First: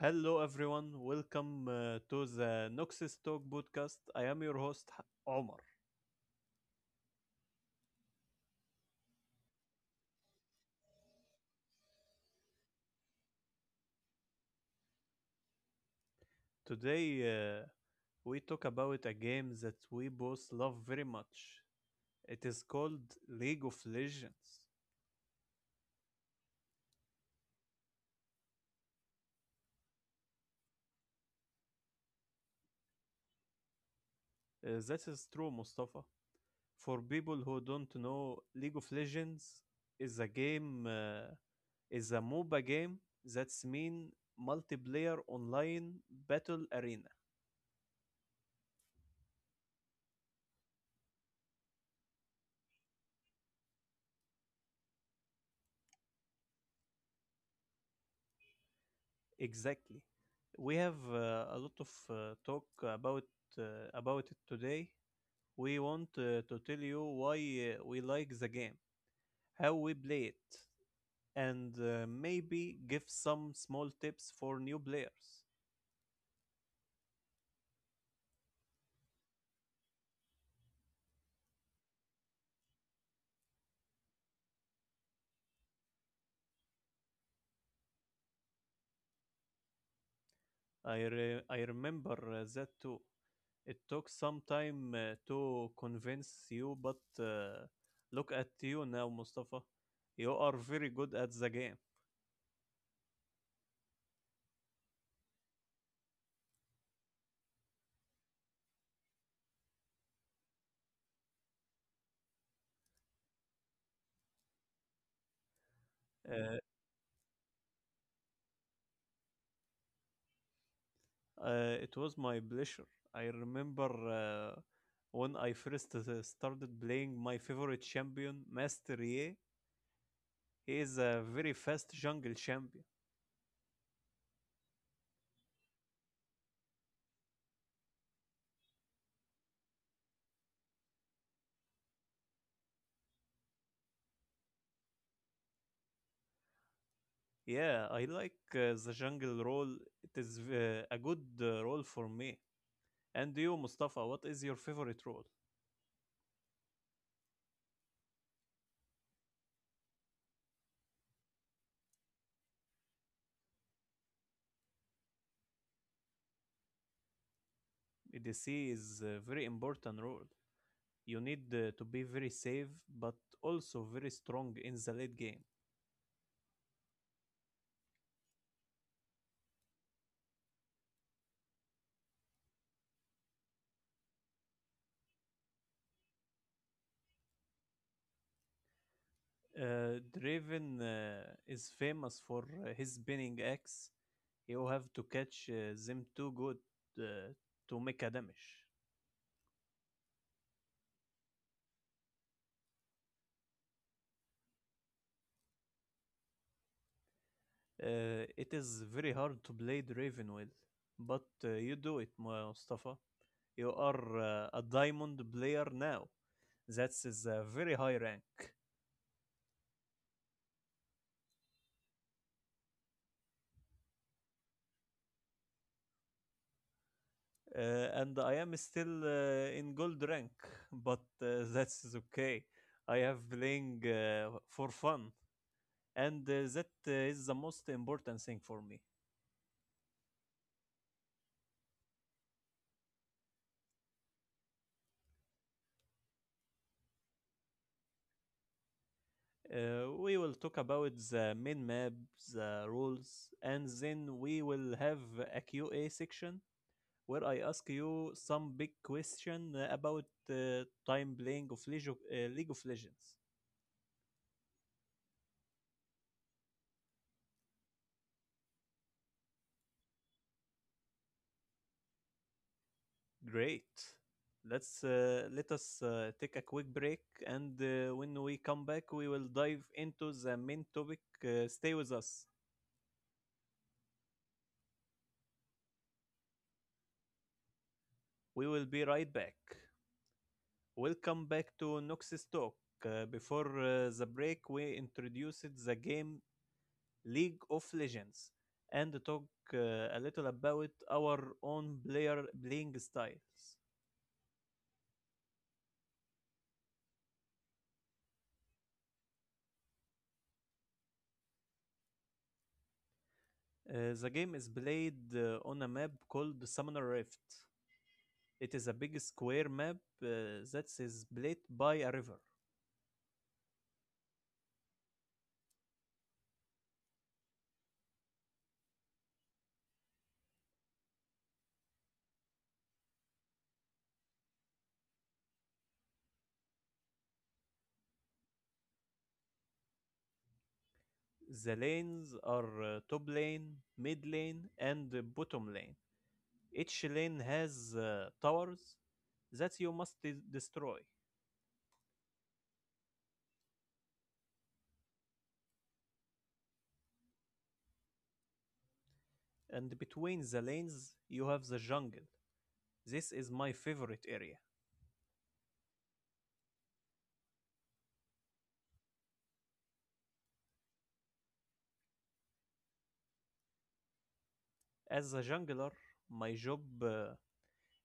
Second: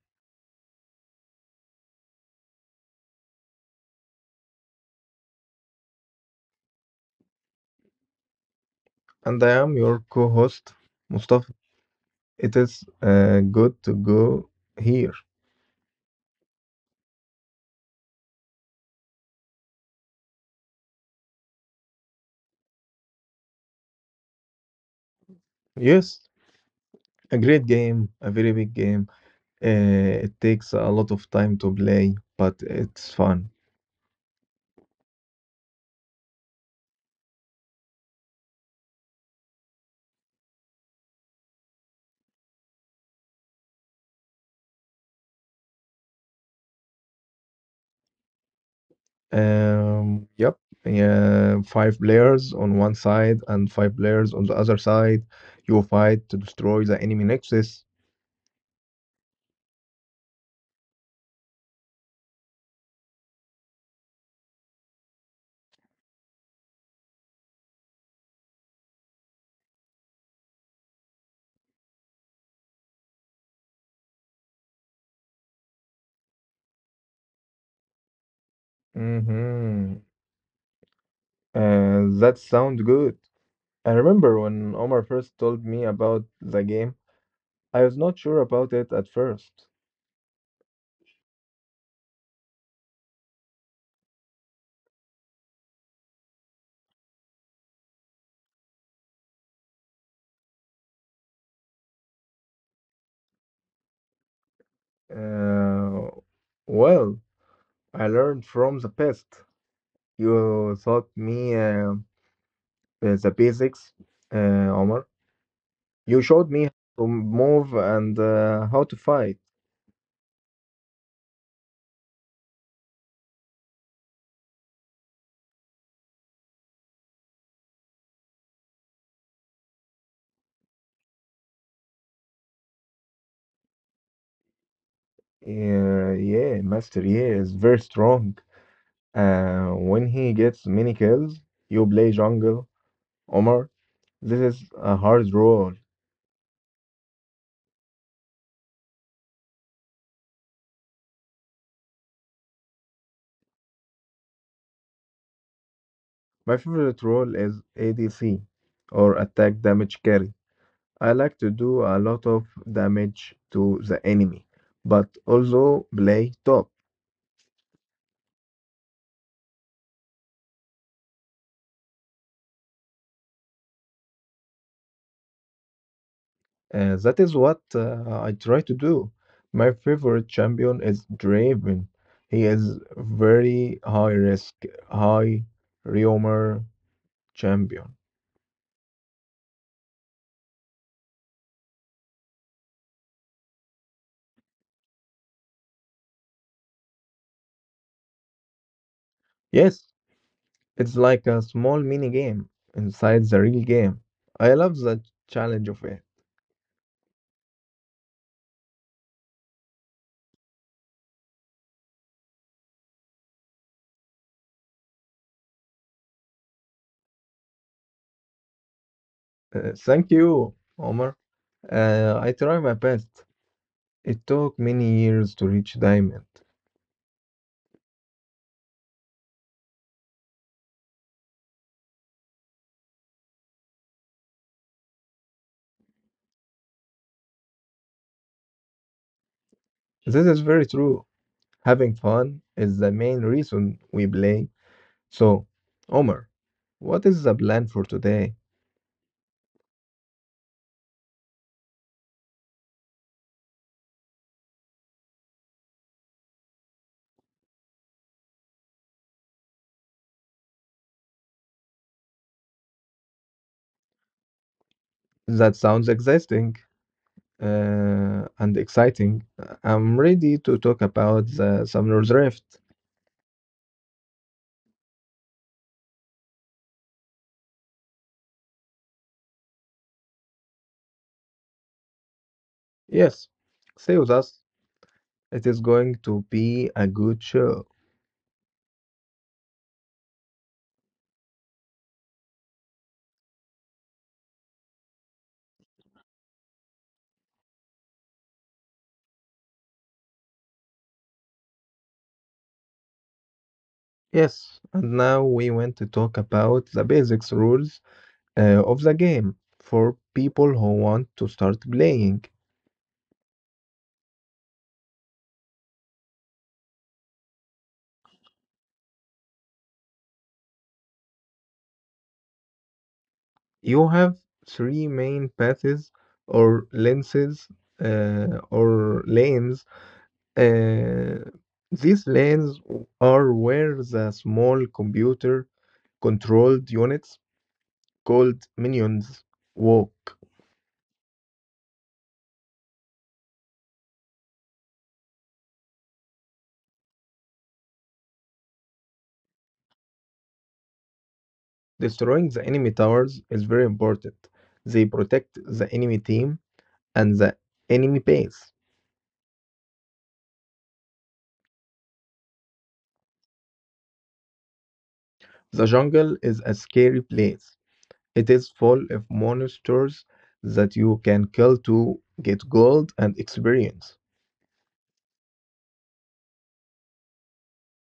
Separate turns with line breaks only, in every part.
Hello, everyone. Welcome to the Noxus Talk podcast. I am your host, Omar.
And I am your co host, Mustafa. It is good to go here.
Today, we talk about a game that we both love very much. It is called League of Legends.
Yes, a great game, a very big game. It takes a lot of time to play, but it's fun.
That is true, Mustafa. For people who don't know, League of Legends is a is a MOBA game that's mean multiplayer online battle arena.
Um, yep. Yeah, five players on one side and five players on the other side. You fight to destroy the enemy nexus.
Exactly. We have a lot of talk uh, about it today. We want to tell you why we like the game, how we play it, and maybe give some small tips for new players.
Mm-hmm. That sounds good. I remember when Omar first told me about the game, I was not sure about it at first.
I remember that too. It took some time to convince you, but look at you now, Mustafa. You are very good at the game.
Uh, well, I learned from the past. You taught me the basics, uh, Omar. You showed me
Uh,
how to move and how to fight.
It was my pleasure. I remember when I first started playing my favorite champion, Master Ye. He is a very fast jungle champion.
Yeah, yeah, Master Yi is very strong. When he gets many kills, you play jungle, Omar. This is a hard role.
Yeah, I like the jungle role. It is a good role for me. And you, Mustafa, what is your favorite role?
My favorite role is ADC or attack damage carry. I like to do a lot of damage to the enemy, but also play top.
ADC is a very important role. You need to be very safe, but also very strong in the late game.
That is what I try to do. My favorite champion is Draven. He is very high risk, high Reomer champion.
Draven is famous for his spinning axe. You have to catch them too good uh, to make a damage.
Yes, it's like a small mini game inside the real game. I love the challenge of it.
It is very hard to play Draven with, but you do it, Mustafa. You are a diamond player now. That is a very high rank.
Thank you, Omar. I try my best. It took many years to reach diamond.
And I am still in gold rank, but that's okay. I have playing for fun, and that is the most important thing for me.
This is very true. Having fun is the main reason we play. So, Omar, what is the plan for today?
We will talk about the main map, the rules, and then we will have a Q&A section where I ask you some big question about time playing of League of Legends.
That sounds exciting and exciting. I'm ready to talk about the Summer's Rift.
Great. Let us take a quick break, and when we come back, we will dive into the main topic. Stay with us.
Yes, stay with us. It is going to be a good show.
We will be right back. Welcome back to Nox's Talk. Before the break, we introduced the game League of Legends and talk uh, a little about our own player playing styles.
Yes, and now we want to talk about the basics rules of the game for people who want to start playing.
The game is played on a map called Summoner Rift. It is a big square map that is played by a river.
You have three main paths or lenses or lanes. Uh, these lanes are where the small computer controlled units called minions walk.
The lanes are top lane, mid lane, and bottom lane. Each lane has towers that you must destroy,
Destroying the enemy towers is very important. They protect the enemy team and the enemy base.
and between the lanes you have the jungle. This is my favorite area.
The jungle is a scary place. It is full of monsters that you can kill to get gold and experience.
As a jungler, my job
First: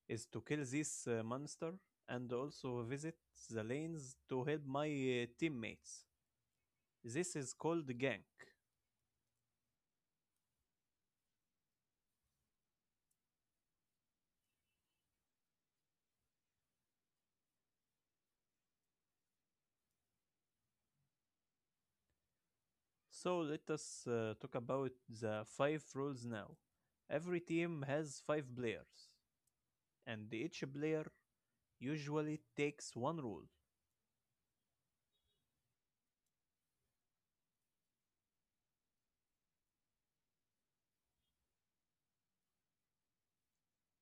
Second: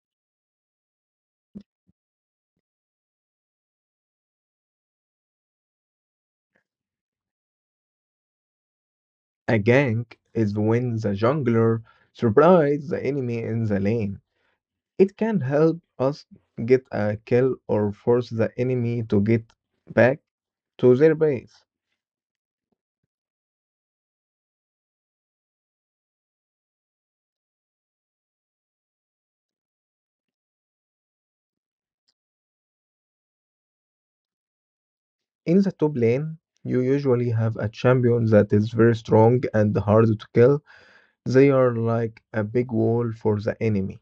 is to kill this monster and also visit the lanes to help my teammates. This is called gank.
A gank is when the jungler surprises the enemy in the lane. It can help us get a kill or force the enemy to get back to their base.
So let us talk about the five rules now. Every team has five players, and each player usually takes one rule.
In the top lane, you usually have a champion that is very strong and hard to kill. They are like a big wall for the enemy.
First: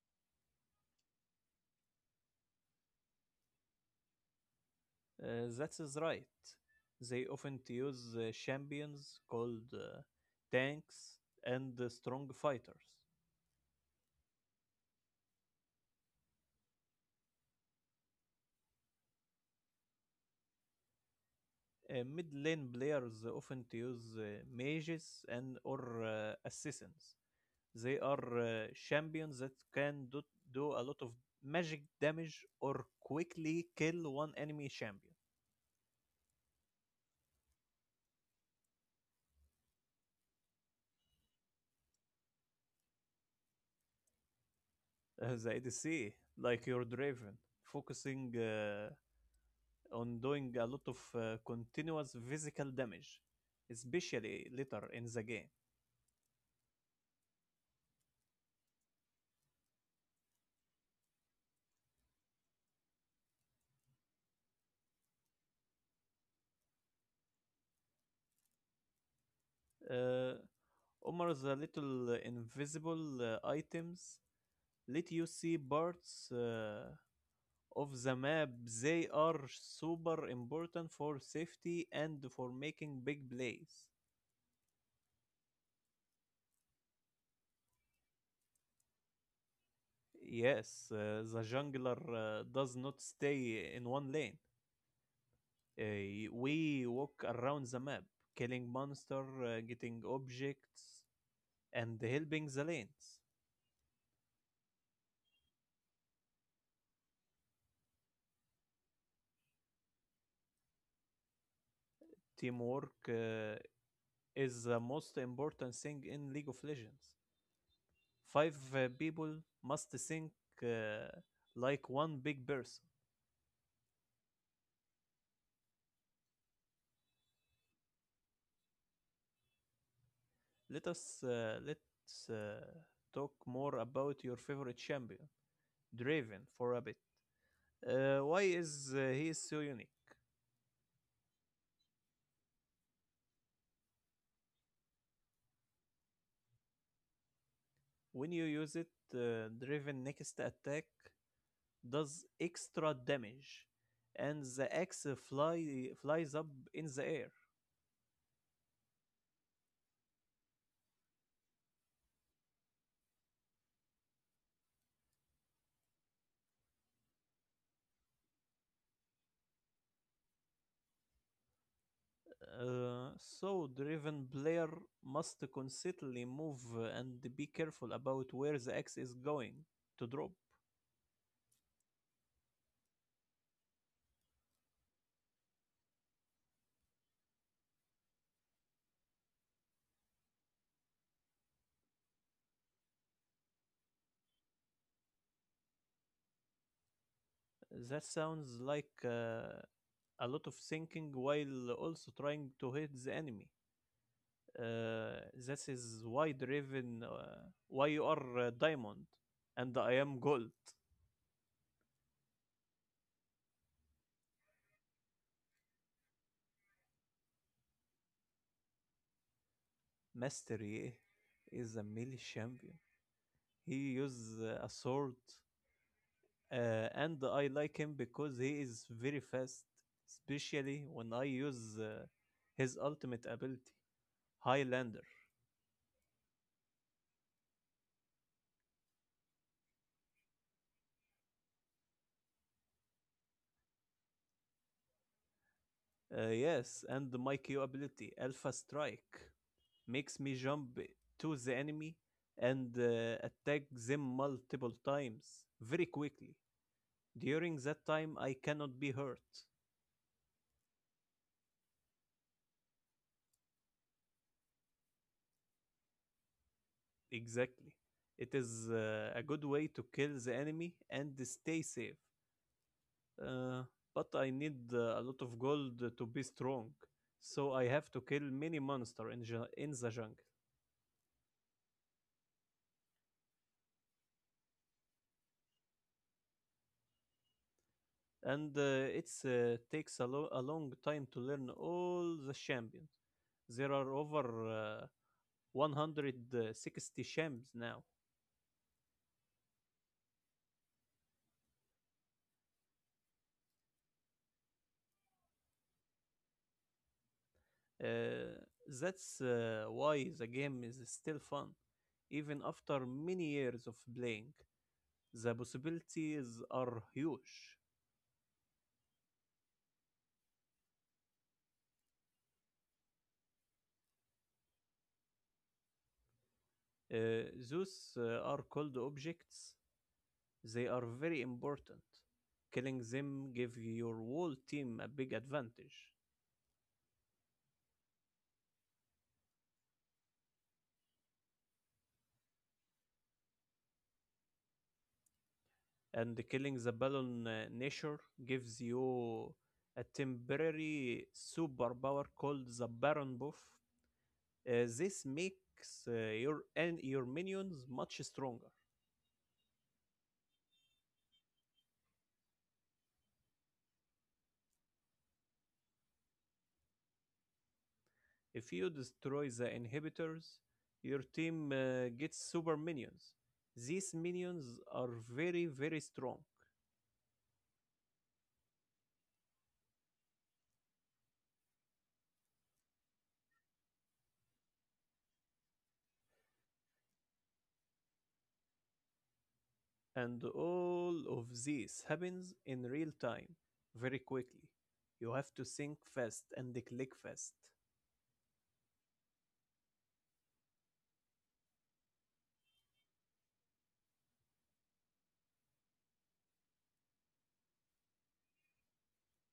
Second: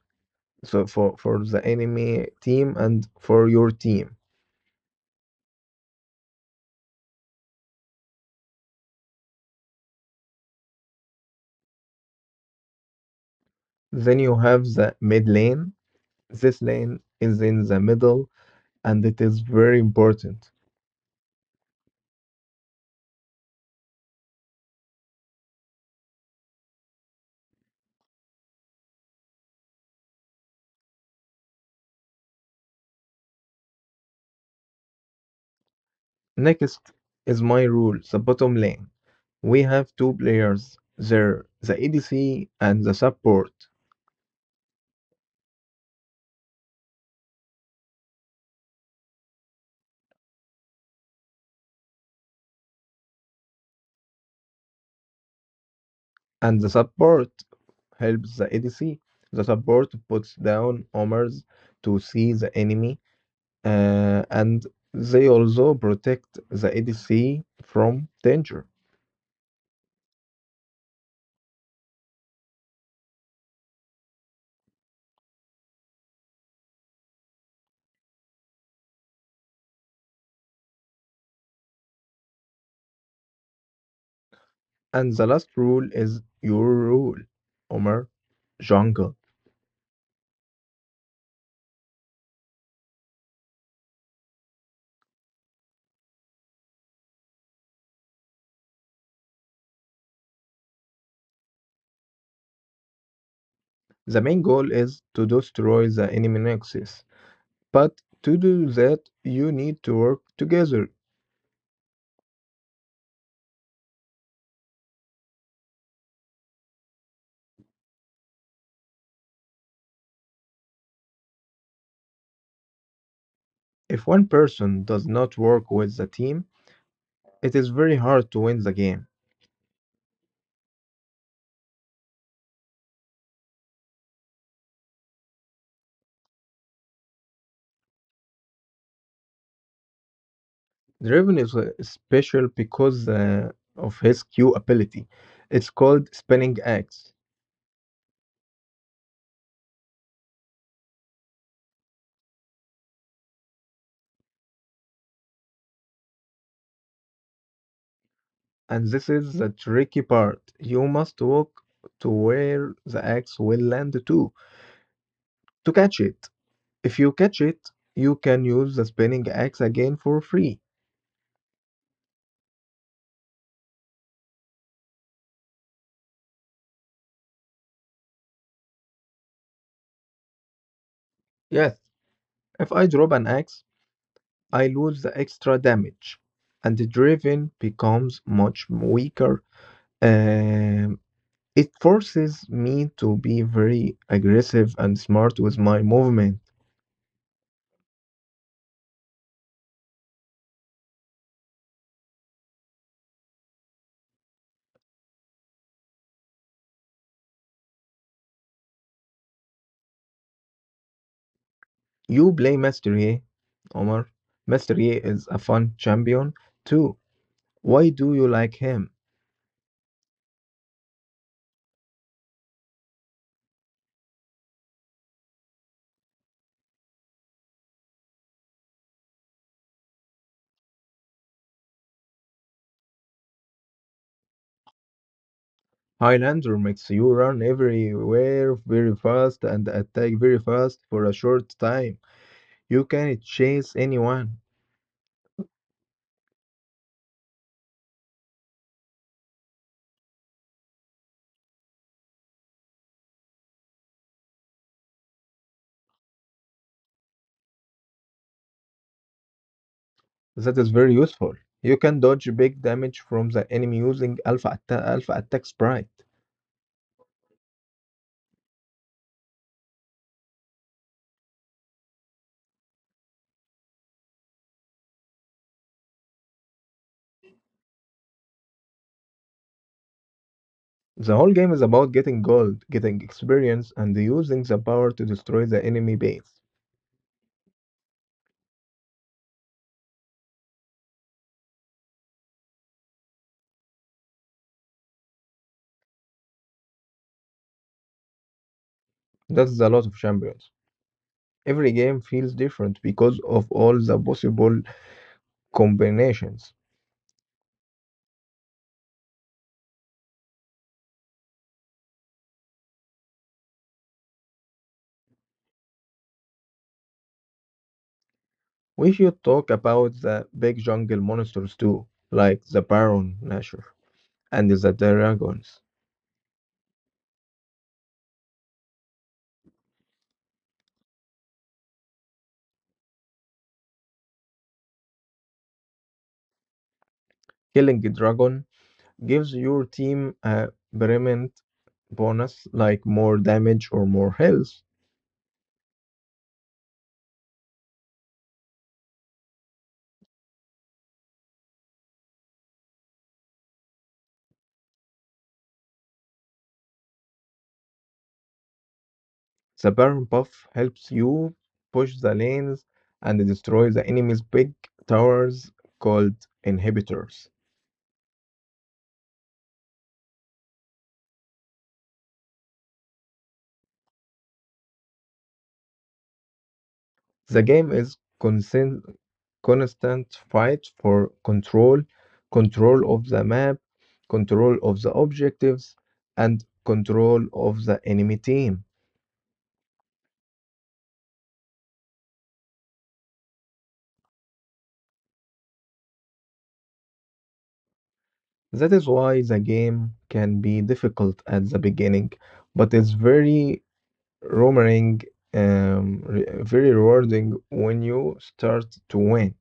So for the enemy team and for your team.
That is right. They often use champions called tanks and strong fighters.
Then you have the mid lane. This lane is in the middle and it is very important.
Mid lane players often use mages and or assassins. They are champions that can do a lot of magic damage or quickly kill one enemy champion.
Next is my rule, the bottom lane. We have two players there, the ADC and the support.
The ADC, like your Draven, focusing on doing a lot of continuous physical damage, especially later in the game.
And the support helps the ADC. The support puts down homers to see the enemy, and they also protect the ADC from danger.
Uh, Omar, the little invisible items let you see parts of the map. They are super important for safety and for making big plays.
And the last rule is your rule, Homer Jungle.
Yes, the jungler does not stay in one lane. We walk around the map, killing monster, getting objects, and helping the lanes.
The main goal is to destroy the enemy nexus, but to do that, you need to work together.
Teamwork is the most important thing in League of Legends. Five people must think uh, like one big person.
If one person does not work with the team, it is very hard to win the game.
Let us let's talk more about your favorite champion, Draven, for a bit. Why is he so unique?
Draven is special because of his Q ability. It's called Spinning Axe.
When you use it, Draven next attack does extra damage, and the flies up in the air.
And this is the tricky part. You must walk to where the axe will land to catch it. If you catch it, you can use the spinning axe again for free.
So the Raven player must constantly move and be careful about where the axe is going to drop.
Yes, if I drop an axe, I lose the extra damage, and the driven becomes much weaker. Um, it forces me to be very aggressive and smart with my movement.
That sounds like a lot of thinking while also trying to hit the enemy. This is why the Raven, why you are diamond, and I am gold.
You play Mastery, Omar. Mastery is a fun champion too. Why do you like him?
Mastery is a melee champion. He uses a sword, and I like him because he is very fast, especially when I use his ultimate ability, Highlander.
Highlander makes you run everywhere very fast and attack very fast for a short time. You can chase anyone.
Yes, and my Q ability, Alpha Strike, makes me jump to the enemy and attack them multiple times very quickly. During that time, I cannot be hurt.
That is very useful. You can dodge big damage from the enemy using alpha Attack Sprite.
Exactly. It is a good way to kill the enemy and stay safe. Uh, but I need a lot of gold to be strong, so I have to kill many monster in the jungle.
The whole game is about getting gold, getting experience, and using the power to destroy the enemy base.
And it takes a long time to learn all the champions. There are over 160 champs now.
That's a lot of champions. Every game feels different because of all the possible combinations.
Uh, that's why the game is still fun, even after many years of playing. The possibilities are huge.
We should talk about the big jungle monsters too, like the Baron Nashor and the dragons.
Those are called objects. They are very important. Killing them give your whole team a big advantage.
Killing a Dragon gives your team a permanent bonus like more damage or more health.
And killing the Balon Nature gives you a temporary superpower called the Baron Buff. This makes your and your minions much stronger.
The Baron buff helps you push the lanes and destroy the enemy's big towers called inhibitors.
If you destroy the inhibitors, your team gets super minions. These minions are very very strong.
The game is constant fight for control, control of the map, control of the objectives, and control of the enemy team.
And all of this happens in real time, very quickly. You have to think fast and click fast.
That is why the game can be difficult at the beginning, but it's very rewarding, very rewarding when you start to win.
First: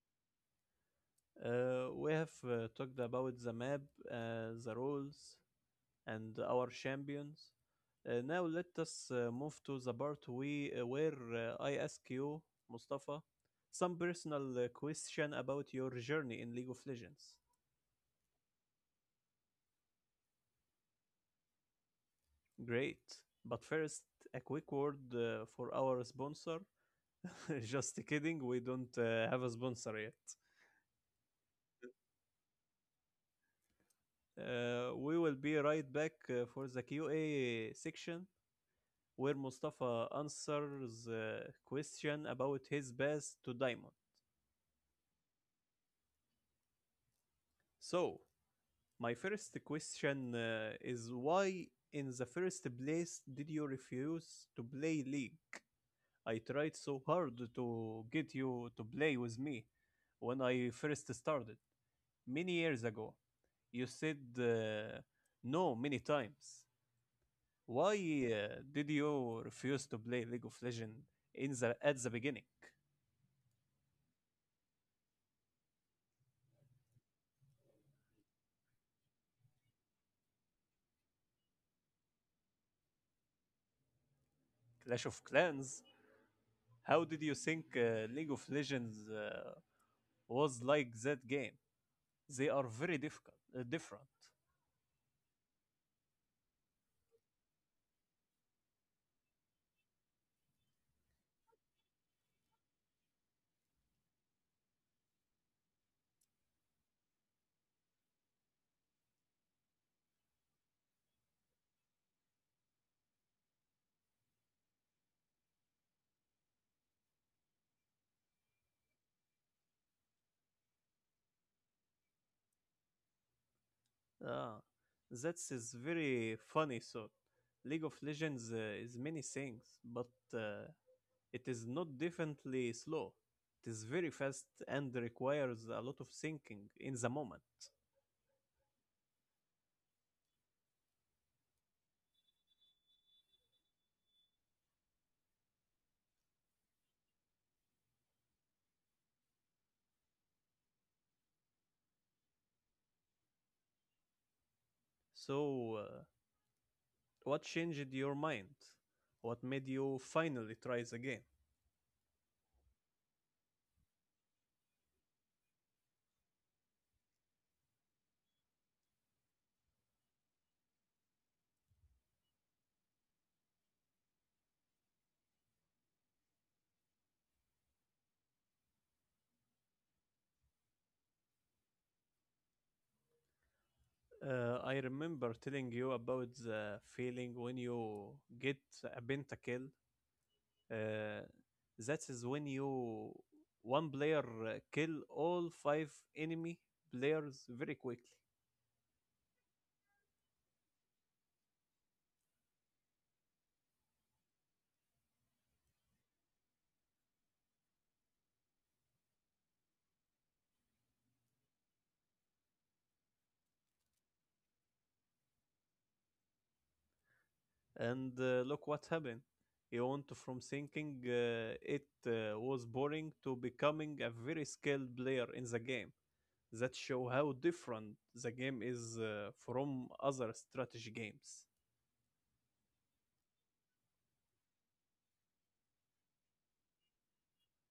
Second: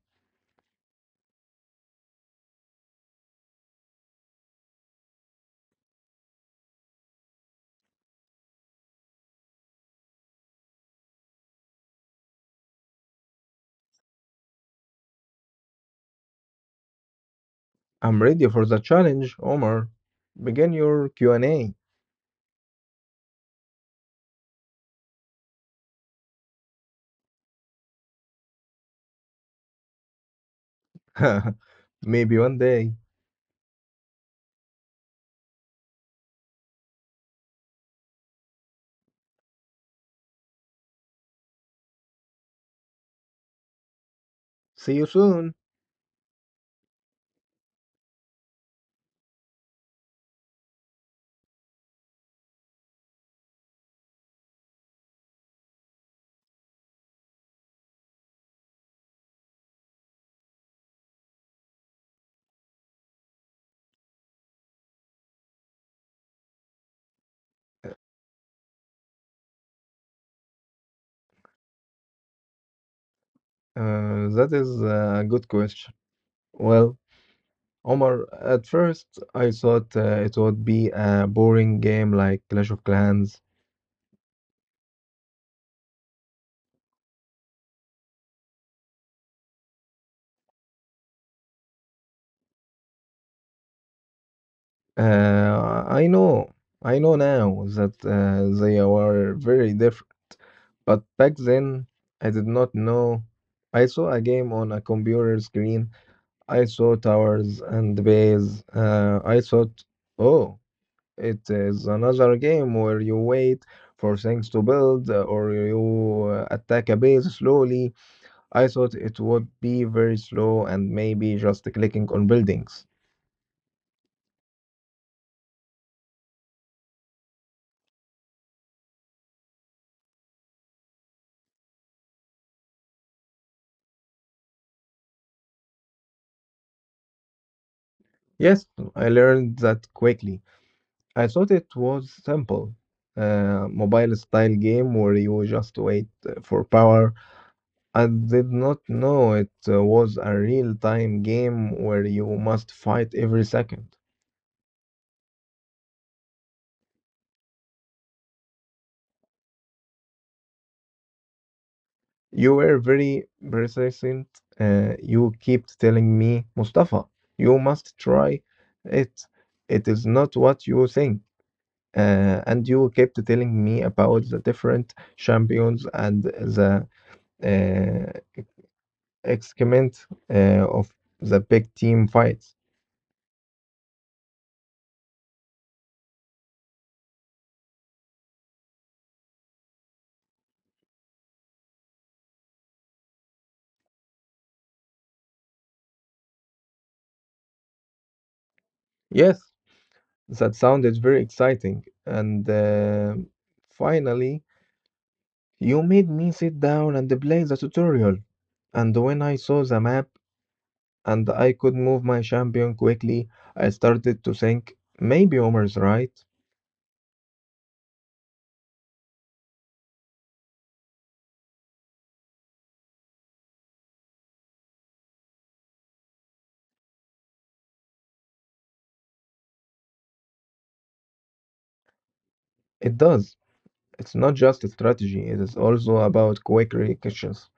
We have talked about the map, the rules, and our champions. Now let us move to the part where I ask you, Mustafa, some personal question about your journey in League of Legends.
I'm ready for the challenge, Omar. Begin your Q&A.
Great. But first, a quick word for our sponsor. Just kidding, we don't have a sponsor yet.
Maybe one day.
We will be right back for the Q&A section where Mustafa answers a question about his pass to Diamond.
See you soon.
So, my first question is why in the first place did you refuse to play League? I tried so hard to get you to play with me when I first started many years ago. You said no many times. Why did you refuse to play League of Legends in the at the beginning?
That is a good question. Well, Omar, at first I thought it would be a boring game like Clash of Clans.
Clash of Clans. How did you think League of Legends was like that game? They are very different.
Uh, I know, I know now that they are very different. But back then, I did not know. I saw a game on a computer screen. I saw towers and bays. I thought, oh, it is another game where you wait for things to build or you attack a base slowly. I thought it would be very slow and maybe just clicking on buildings.
Ah, that is very funny. So, League of Legends is many things, but uh, it is not definitely slow. It is very fast and requires a lot of thinking in the moment.
Yes, I learned that quickly. I thought it was simple. Mobile style game where you just wait for power. I did not know it was a real time game where you must fight every second.
So, what changed your mind? What made you finally try the game?
You were very persistent. You kept telling me, Mustafa, you must try it. It is not what you think. And you kept telling me about the different champions and the uh, excrement of the big team fights.
I remember telling you about the feeling when you get a pentakill. Uh, that is when you one player kill all five enemy players very quickly.
Yes, that sounded very exciting. And finally, you made me sit down and play the tutorial. And when I saw the map and I could move my champion quickly, I started to think maybe Omar's right.
And look what happened. He went from thinking it was boring to becoming a very skilled player in the game. That show how different the game is from other strategy games.
It does. It's not just a strategy, it is also about quick reactions,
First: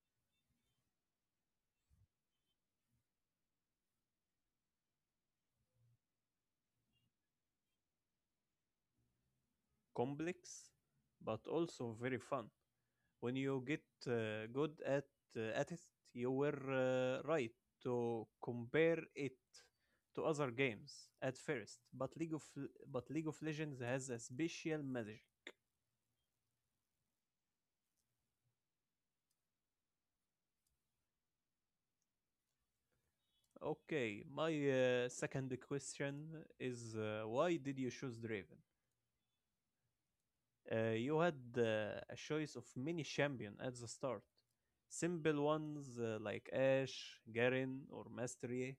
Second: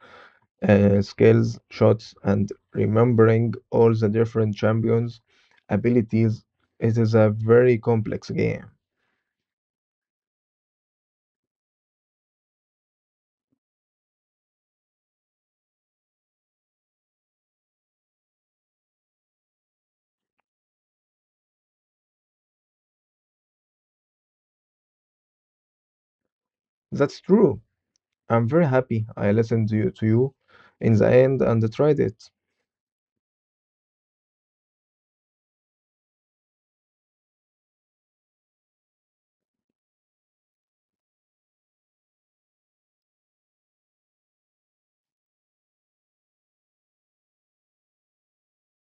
skills, shots, and remembering all the different champions' abilities. It is a very complex game.
Complex, but also very fun. When you get good at it, you were right to compare it to other games at first. But League of Legends has a special magic.
That's true. I'm very happy I listened to you in the end and tried it.
Okay, my second question is why did you choose Draven? You had a choice of many champion at the start. Simple ones like Ashe, Garen, or Mastery,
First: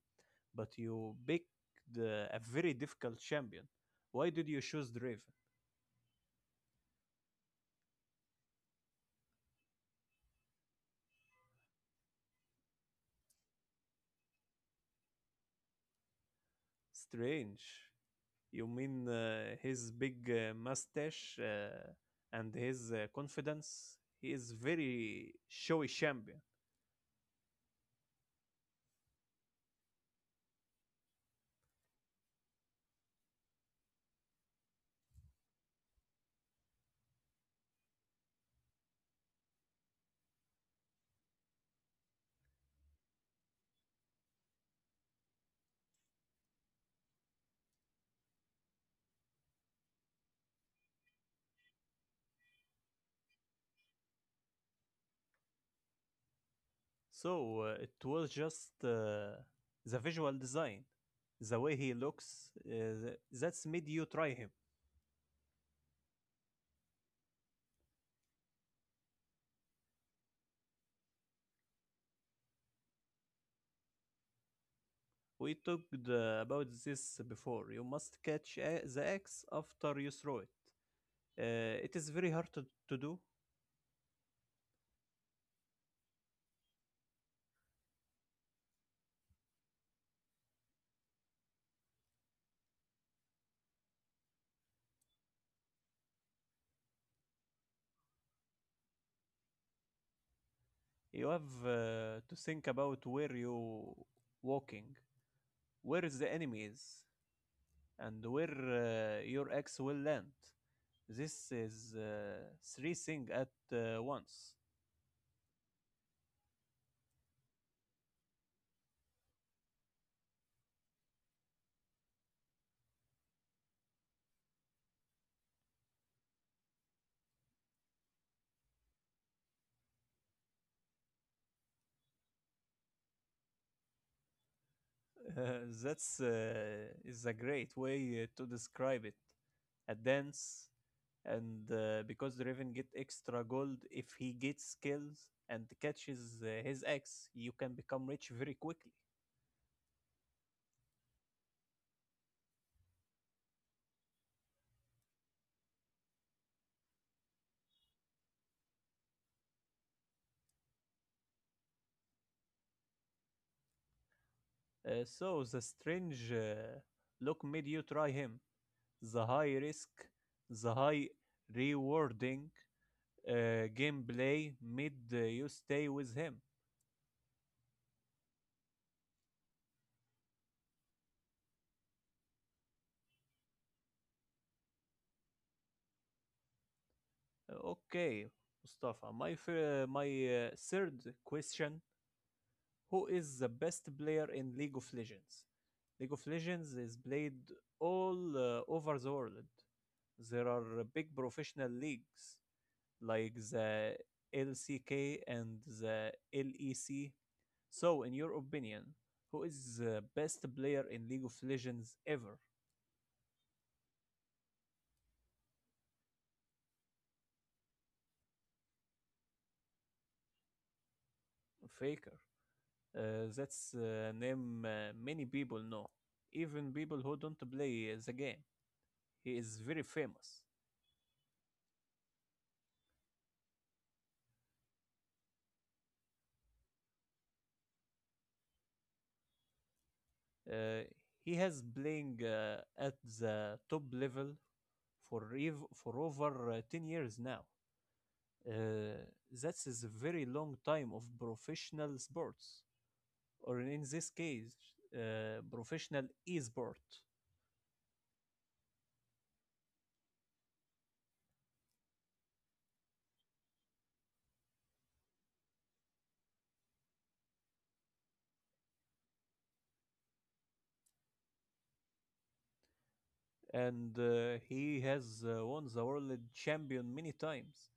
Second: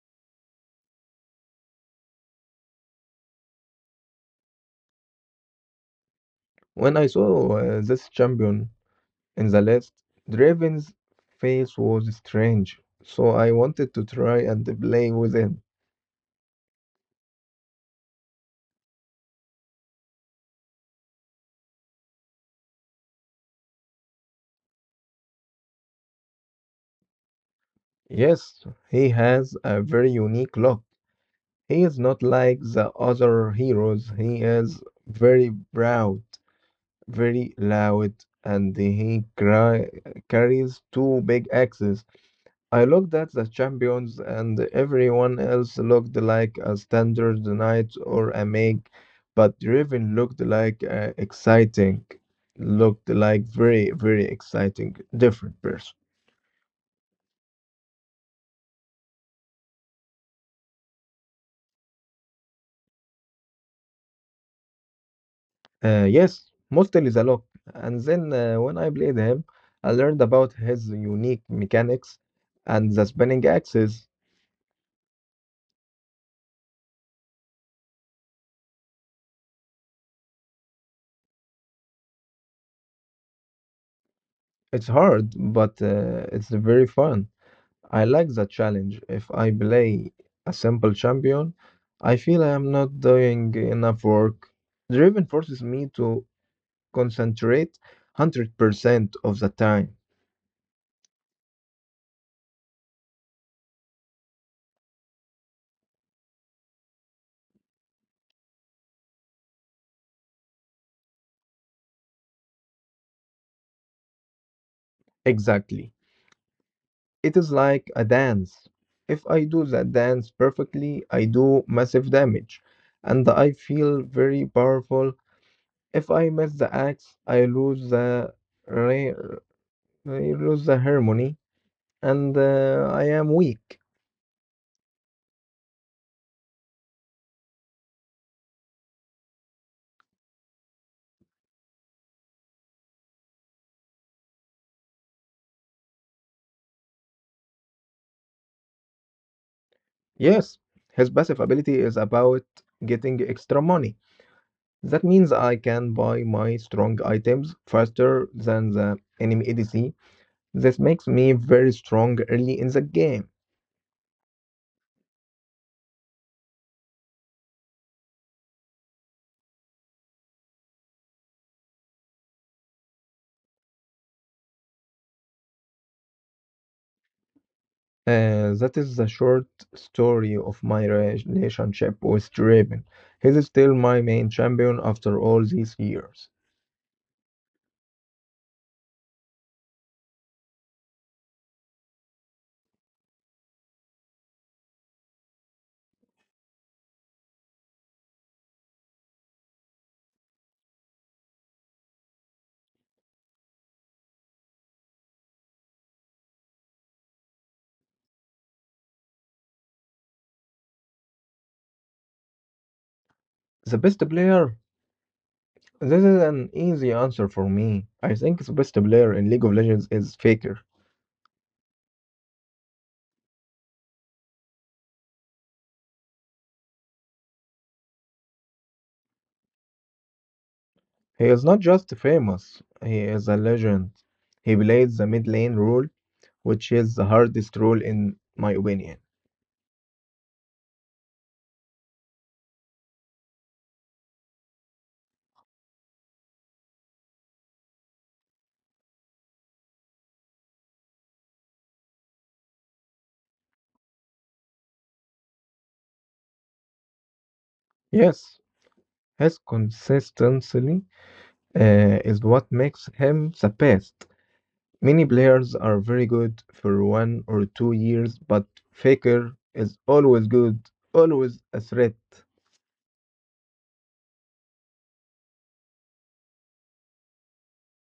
but you picked a very difficult champion. Why did you choose Draven?
When I saw this champion, in the list. Draven's face was strange, so I wanted to try and play with him.
Strange. You mean his big mustache and his confidence? He is very showy champion.
Yes, he has a very unique look. He is not like the other heroes. He is very proud, very loud, and he carries two big axes. I looked at the champions, and everyone else looked like a standard knight or a mage, but Draven looked like very, very exciting, different person.
So it was just the visual design, the way he looks. That's made you try him.
Yes, Mostel is a lock. And then when I played him, I learned about his unique mechanics and the spinning axes.
We talked about this before. You must catch the axe after you throw it. It is very hard to do.
It's hard, but it's very fun. I like the challenge. If I play a simple champion, I feel I am not doing enough work. Draven forces me to concentrate 100% of the time.
You have to think about where you walking, where is the enemy is, and where your axe will land. This is three things at once.
Exactly. It is like a dance. If I do that dance perfectly, I do massive damage and I feel very powerful. If I miss the axe, re- I lose the harmony and I am weak.
That's is a great way to describe it. A dance, and because the Raven get extra gold if he gets kills and catches his ex, you can become rich very quickly.
Yes, his passive ability is about getting extra money. That means I can buy my strong items faster than the enemy ADC. This makes me very strong early in the game.
So the strange look made you try him. The high risk, the high rewarding gameplay made you stay with him.
That is the short story of my relationship with Draven. He's still my main champion after all these years.
Okay, Mustafa. My third question, who is the best player in League of Legends? League of Legends is played all over the world. There are big professional leagues like the LCK and the LEC. So, in your opinion, who is the best player in League of Legends ever?
The best player. This is an easy answer for me. I think the best player in League of Legends is Faker.
Faker. Uh, that's a name many people know, even people who don't play the game. He is very famous.
He is not just famous, he is a legend. He plays the mid lane role, which is the hardest role in my opinion.
Uh, he has playing at the top level for over 10 years now. Uh, that is a very long time of professional sports, or in this case, professional e-sport.
Yes, his consistency is what makes him the best. Many players are very good for one or two years, but Faker is always good, always a threat.
And he has won the world champion many times,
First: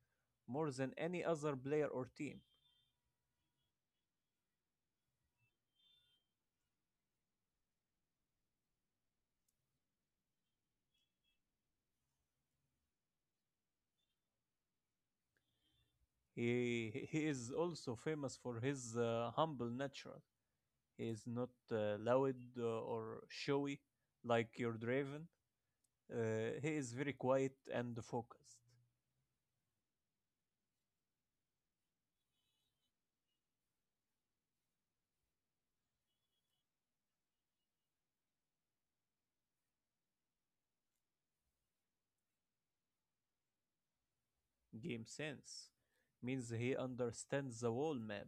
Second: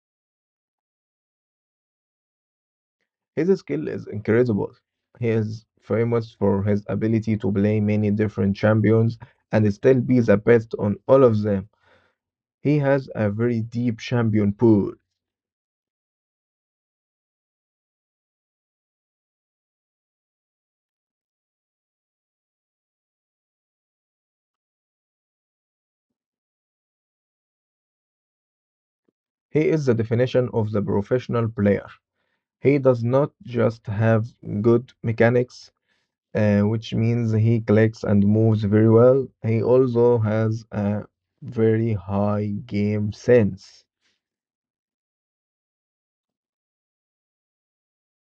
more than any other player or team.
His skill is incredible. He is famous for his ability to play many different champions and still be the best on all of them. He has a very deep champion pool.
He is also famous for his humble nature. He is not loud or showy like your Draven. He is very quiet and focused.
He is the definition of the professional player. He does not just have good mechanics, which means he clicks and moves very well. He also has a very high game sense.
Game sense means he understands the whole map.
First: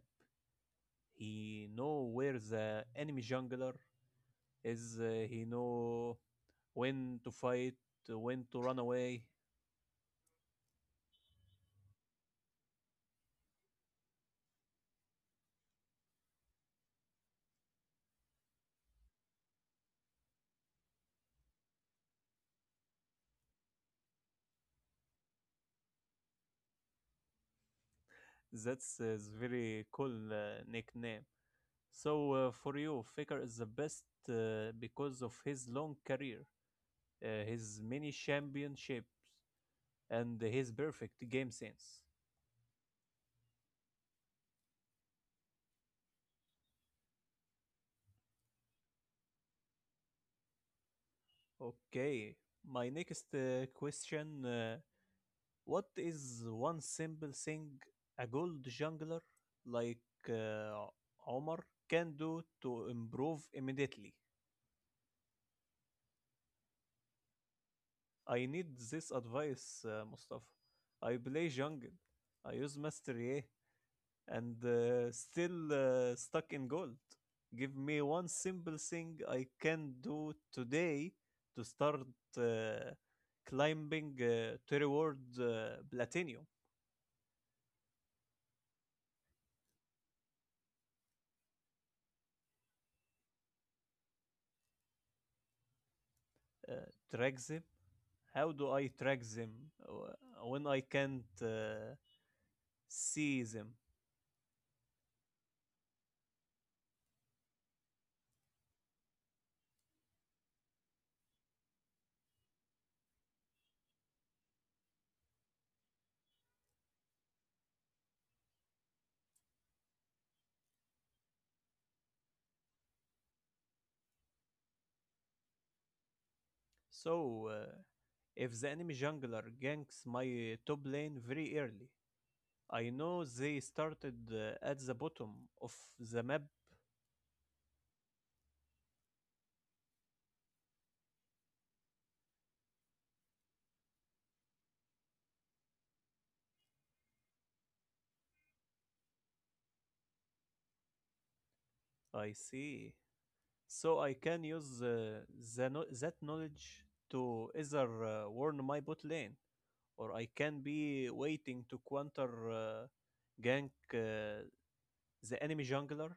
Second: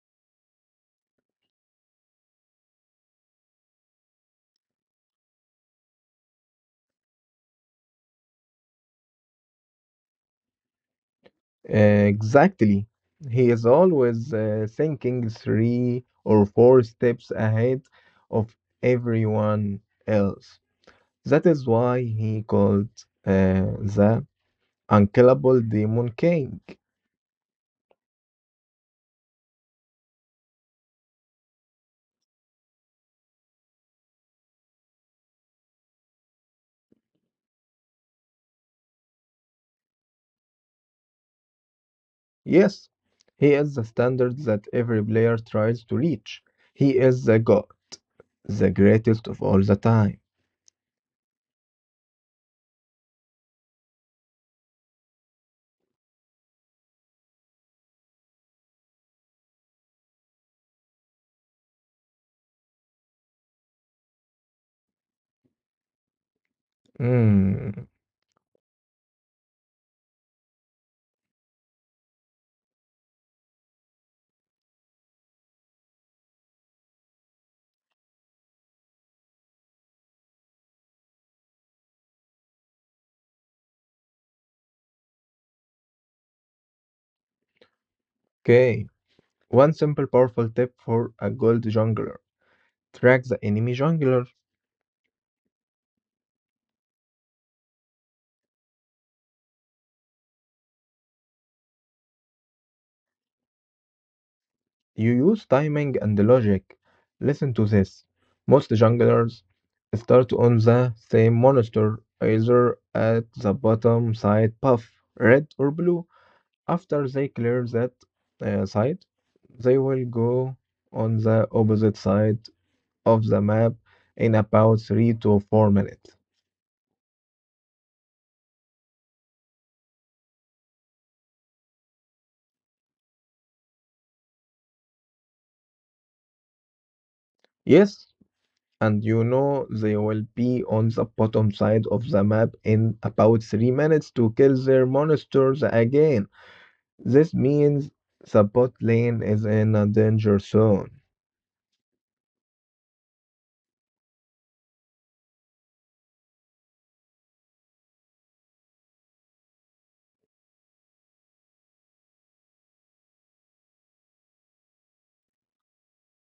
He know where the enemy jungler is. He know when to fight, when to run away.
Exactly. He is always thinking three or four steps ahead of everyone else. That is why he called the unkillable demon king.
That's a very cool nickname. So, for you, Faker is the best because of his long career, his many championship, and his perfect game sense.
Yes, he is the standard that every player tries to reach. He is the god, the greatest of all the time.
Okay, my next question: What is one simple thing a gold jungler like uh, Omar can do to improve immediately?
Hmm.
I need this advice, Mustafa. I play jungle. I use mastery A, and still stuck in gold. Give me one simple thing I can do today to start uh, climbing to reward platinum.
Okay. One simple powerful tip for a gold jungler. Track the enemy jungler.
Uh, track them. How do I track them when I can't see them?
You use timing and logic. Listen to this. Most junglers start on the same monster, either at the bottom side path, red or blue. After they clear that side, they will go on the opposite side of the map in about 3 to 4 minutes.
So, if the enemy jungler ganks my top lane very early, I know they started at the bottom of the map.
Yes, and you know they will be on the bottom side of the map in about 3 minutes to kill their monsters again. This means the bot lane is in a danger zone.
I see. So I can use that knowledge to either warn my bot lane, or I can be waiting to counter gank the enemy jungler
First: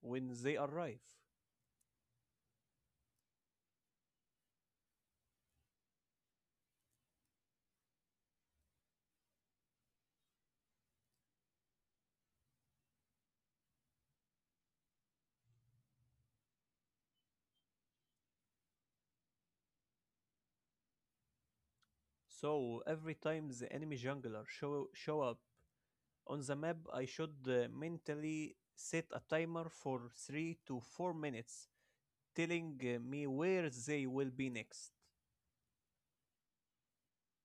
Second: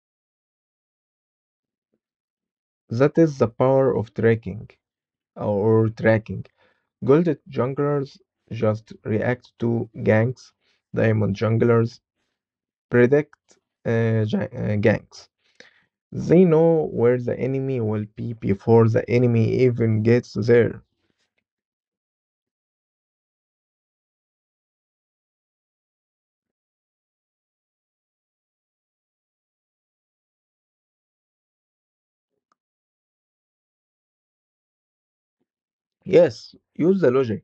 when they arrive.
That is the power of tracking or tracking. Gold junglers just react to ganks, diamond junglers predict ganks. They know where the enemy will be before the enemy even gets there.
So every time the enemy jungler show up on the map, I should mentally set a timer for 3 to 4 minutes, telling me where they will be next.
Yes, use the logic.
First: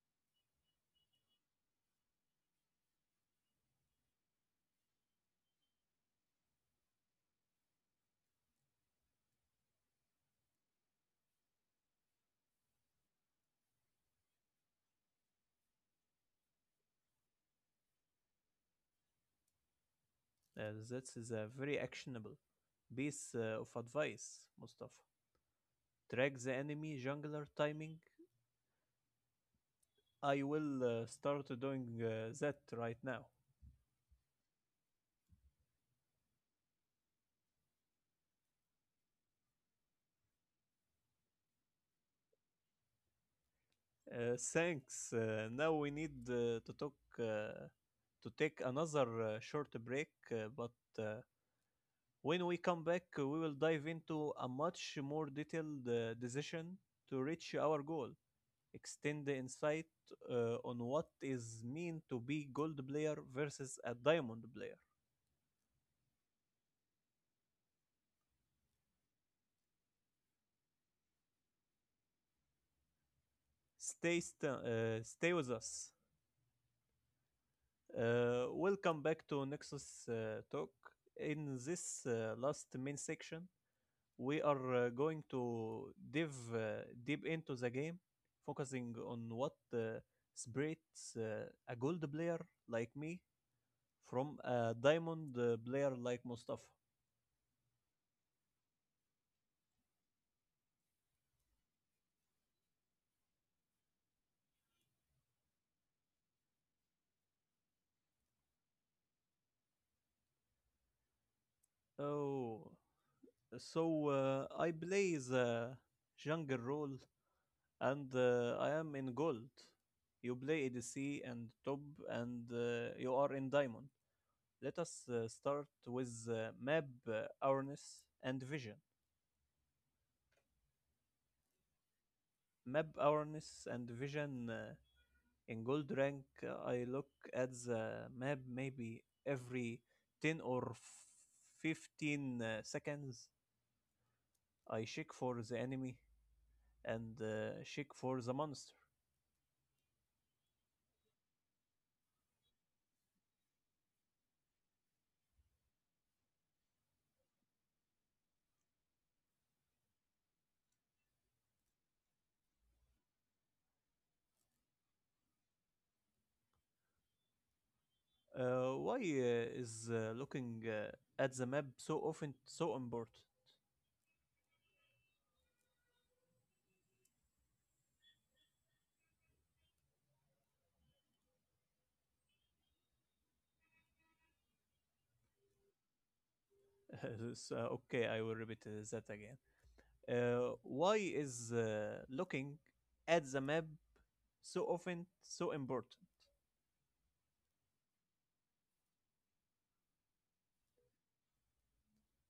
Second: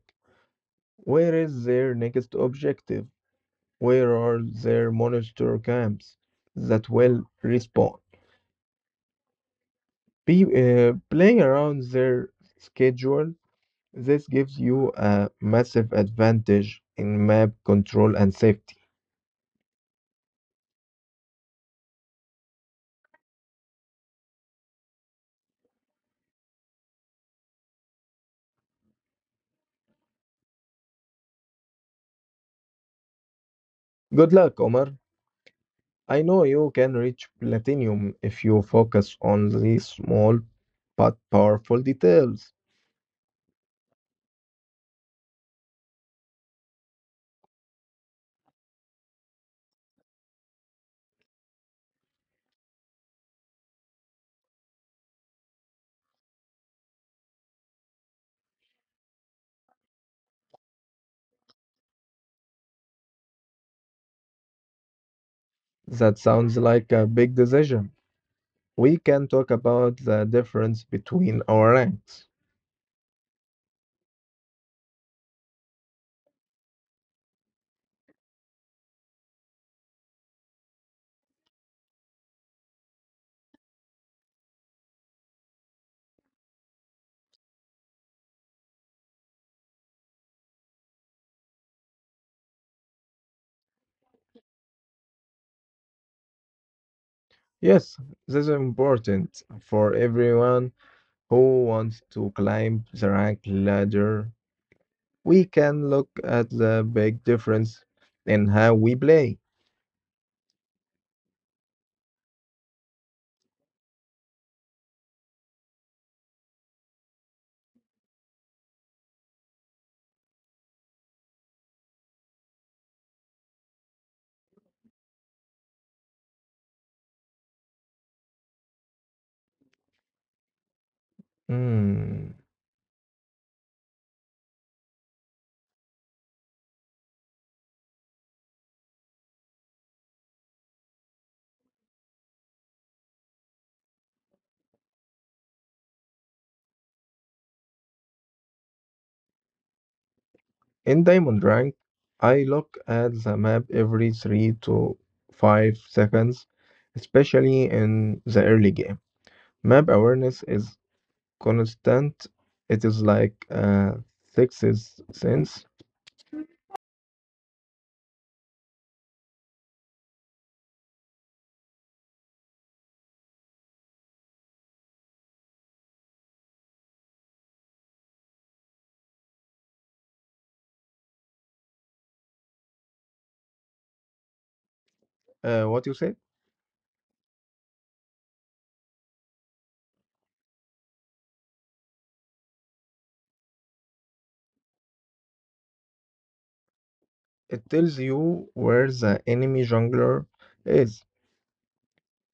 Where is their next objective? Where are their monster camps that will respawn? Play around their schedule. This gives you a massive advantage in map control and safety.
That's a very actionable piece of advice, Mustafa. Track the enemy jungler timing. I will start doing that right now.
Good luck, Omar. I know you can reach platinum if you focus on these small but powerful details.
Thanks. Now we need to talk. To take another short break, but uh, When we come back, we will dive into a much more detailed decision to reach our goal, extend the insight on what is mean to be gold player versus a diamond player.
That sounds like a big decision. We can talk about the difference between our ranks.
Stay st- stay with us. Welcome back to Nexus Talk. In this last main section, we are going to dive deep into the game, focusing on what separates a gold player like me from a diamond player like Mustafa.
Yes, this is important for everyone who wants to climb the rank ladder. We can look at the big difference in how we play.
Oh, so I play the jungle role and I am in gold. You play ADC and top and you are in diamond. Let us start with map awareness and vision.
Mm.
Map awareness and vision, in gold rank, I look at the map maybe every 10 or 15 seconds. I check for the enemy and check for the monster.
In Diamond Rank, I look at the map every 3 to 5 seconds, especially in the early game. Map awareness is constant. It is like a sixth sense.
Why is looking at the map so often so important?
What you say?
This, okay, I will repeat that again. Why is looking at the map so often so important?
It tells you where the enemy jungler is.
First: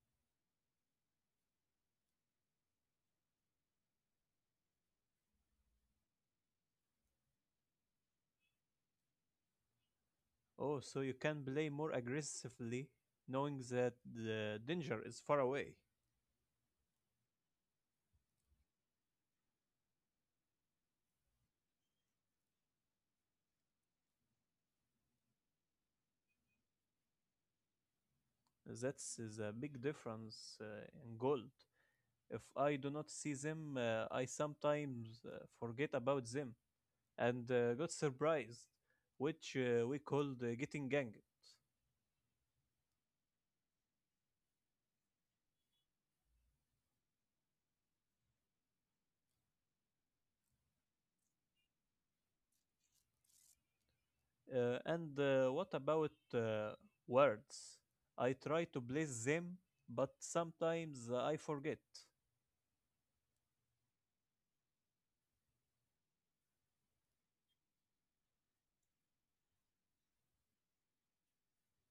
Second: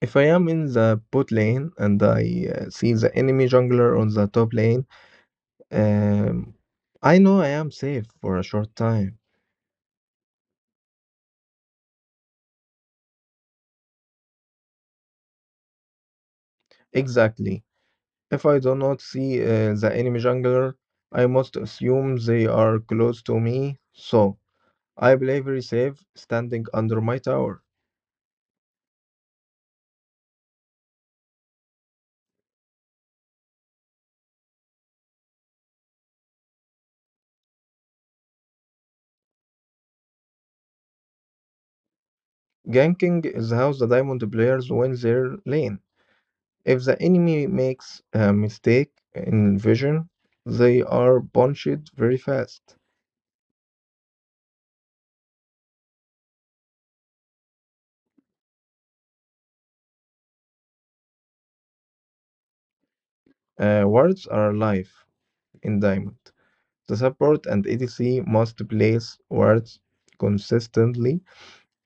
If I am in the bot lane and I see the enemy jungler on the top lane, um, I know I am safe for a short time.
Oh, so you can play more aggressively knowing that the danger is far away.
Exactly. If I do not see the enemy jungler, I must assume they are close to me, so I play very safe standing under my tower.
That's is a big difference in goal. If I do not see them, I sometimes forget about them and got surprised, which we called getting ganked.
Ganking is how the diamond players win their lane. If the enemy makes a mistake in vision, they are punched very fast.
And what about words? I try to place them, but sometimes I forget.
Words are life in Diamond. The support and EDC must place words consistently.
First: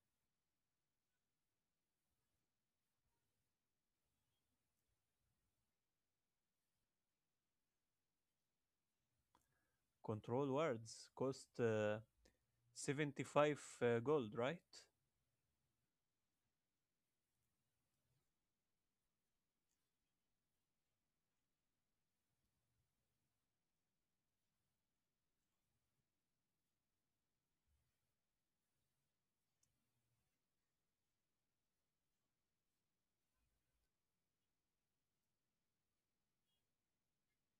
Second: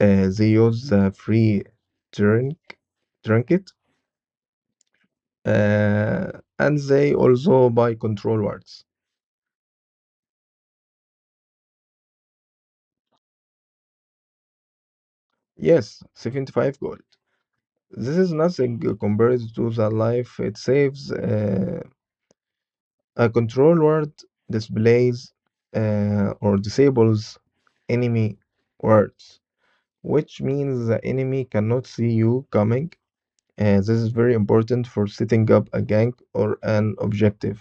They use the free drink, trinket, uh, and they also buy control words.
Control words cost 75 gold, right?
Yes, 75 gold. This is nothing compared to the life it saves. A control word displays or disables enemy words, which means the enemy cannot see you coming. And this is very important for setting up a gank or an objective.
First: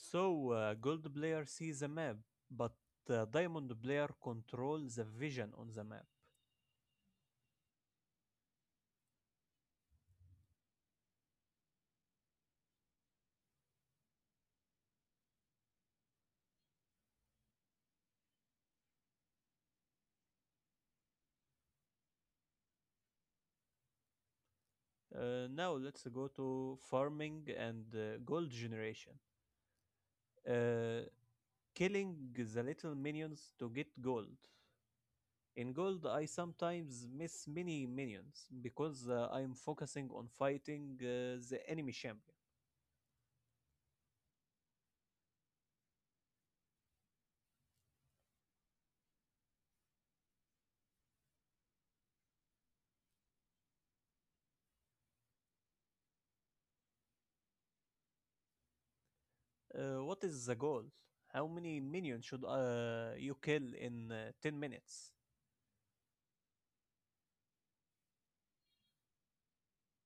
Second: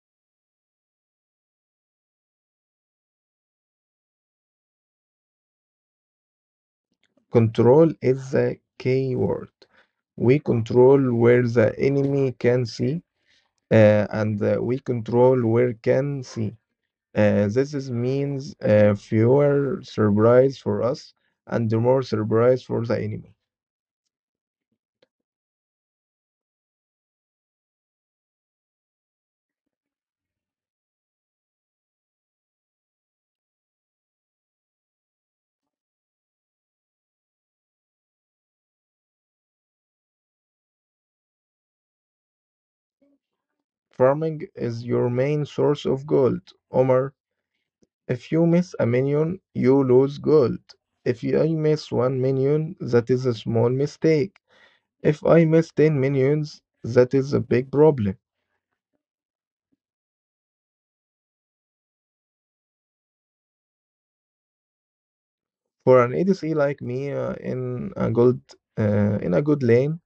So, gold player sees the map, but diamond player controls the vision on the map.
Control is the key word. We control where the enemy can see, and we control where can see. This is means fewer surprise for us and more surprise for the enemy.
Now let's go to farming and gold generation. Uh, killing the little minions to get gold. In gold, I sometimes miss many minions because I'm focusing on fighting the enemy champion.
Farming is your main source of gold, Omar. If you miss a minion, you lose gold. If I miss one minion, that is a small mistake. If I miss 10 minions, that is a big problem.
What is the goal? How many minions should you kill in 10 minutes?
For an ADC like me in a good lane,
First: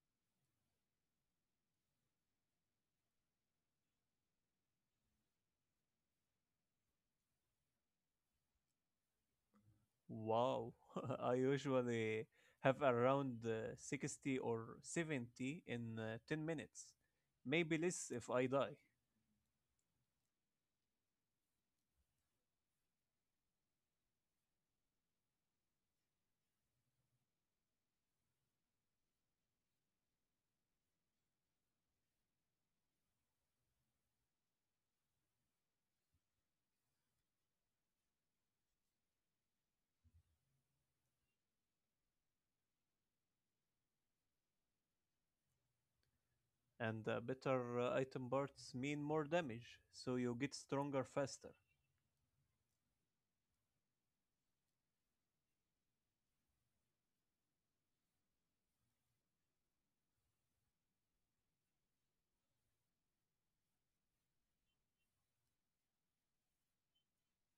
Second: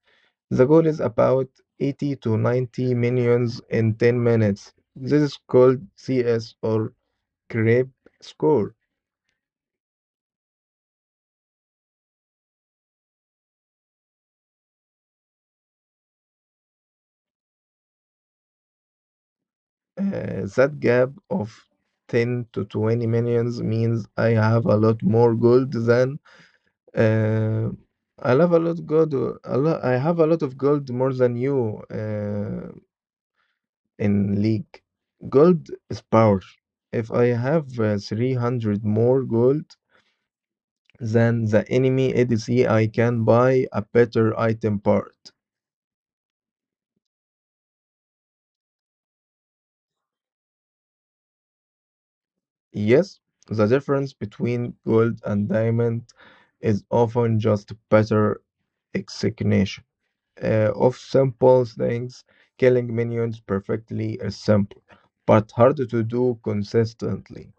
the goal is about 80 to 90 minions in 10 minutes. This is called CS or creep score.
Wow, I usually have around 60 or 70 in 10 minutes, maybe less if I die.
That gap of 10 to 20 minions means I have a lot more gold than... Uh, I love a lot gold. A lot, I have a lot of gold more than you in league. Gold is power. If I have 300 more gold than the enemy ADC, I can buy a better item part.
And better item parts mean more damage, so you get stronger faster.
Yes, the difference between gold and diamond is often just better execution of simple things. Killing minions perfectly is simple, but hard to do consistently.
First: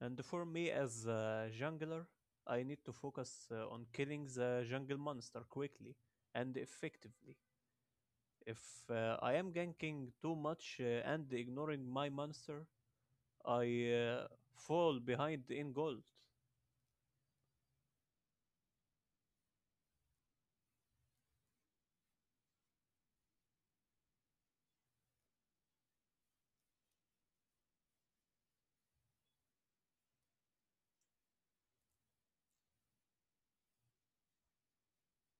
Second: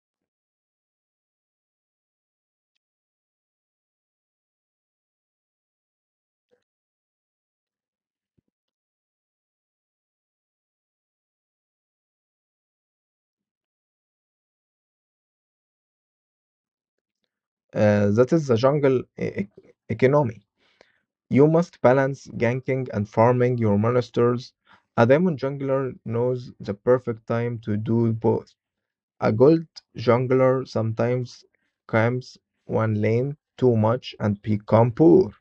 And for me as a jungler, I need to focus on killing the jungle monster quickly and effectively. If I am ganking too much and ignoring my monster, I fall behind in gold.
That is the jungle economy. You must balance ganking and farming your monsters. A diamond jungler knows the perfect time to do both. A gold jungler sometimes camps one lane too much and become poor.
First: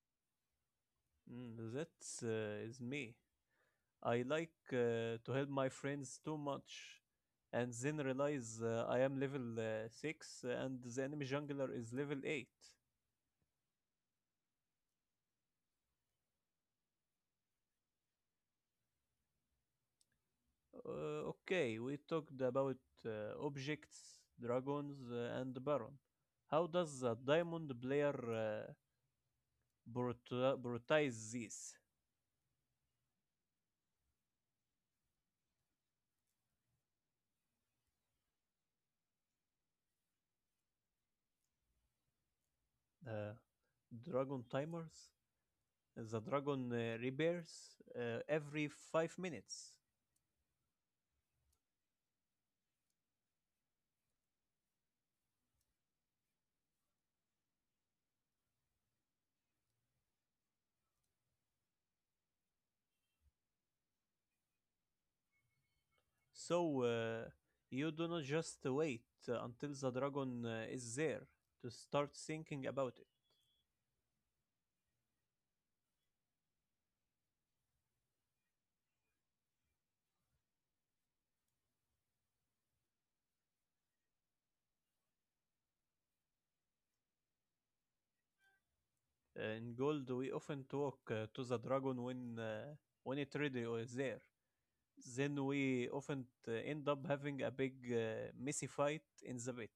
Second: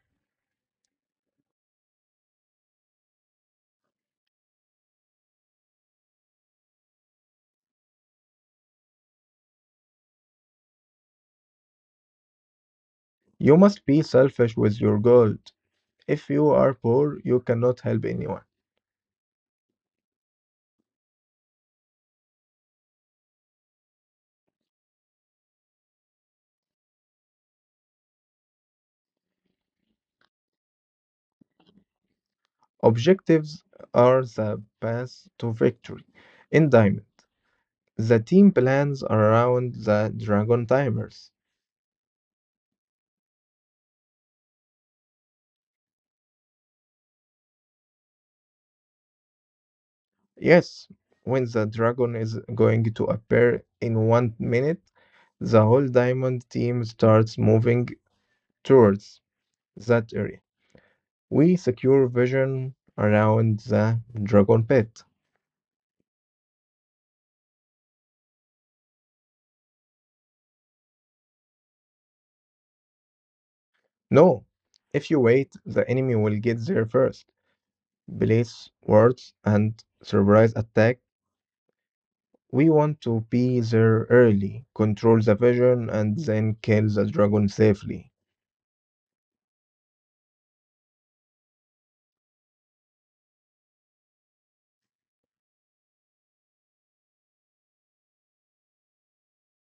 Mm, that is me. I like to help my friends too much and then realize I am level 6 and the enemy jungler is level 8.
You must be selfish with your gold. If you are poor, you cannot help anyone.
Uh, okay, we talked about uh, objects, dragons, and Baron. How does a diamond player brut- brutize this?
Objectives are the path to victory. In Diamond, the team plans around the dragon timers.
Uh, dragon timers? The dragon repairs every 5 minutes.
Yes, when the dragon is going to appear in 1 minute, the whole Diamond team starts moving towards that area. We secure vision around the dragon pit.
So, you do not just wait until the dragon is there to start thinking about it.
No, if you wait, the enemy will get there first. Place wards and surprise attack. We want to be there early, control the vision, and then kill the dragon safely.
In gold, we often talk to the dragon when it ready or is there. Then we often end up having a big messy fight in the bit.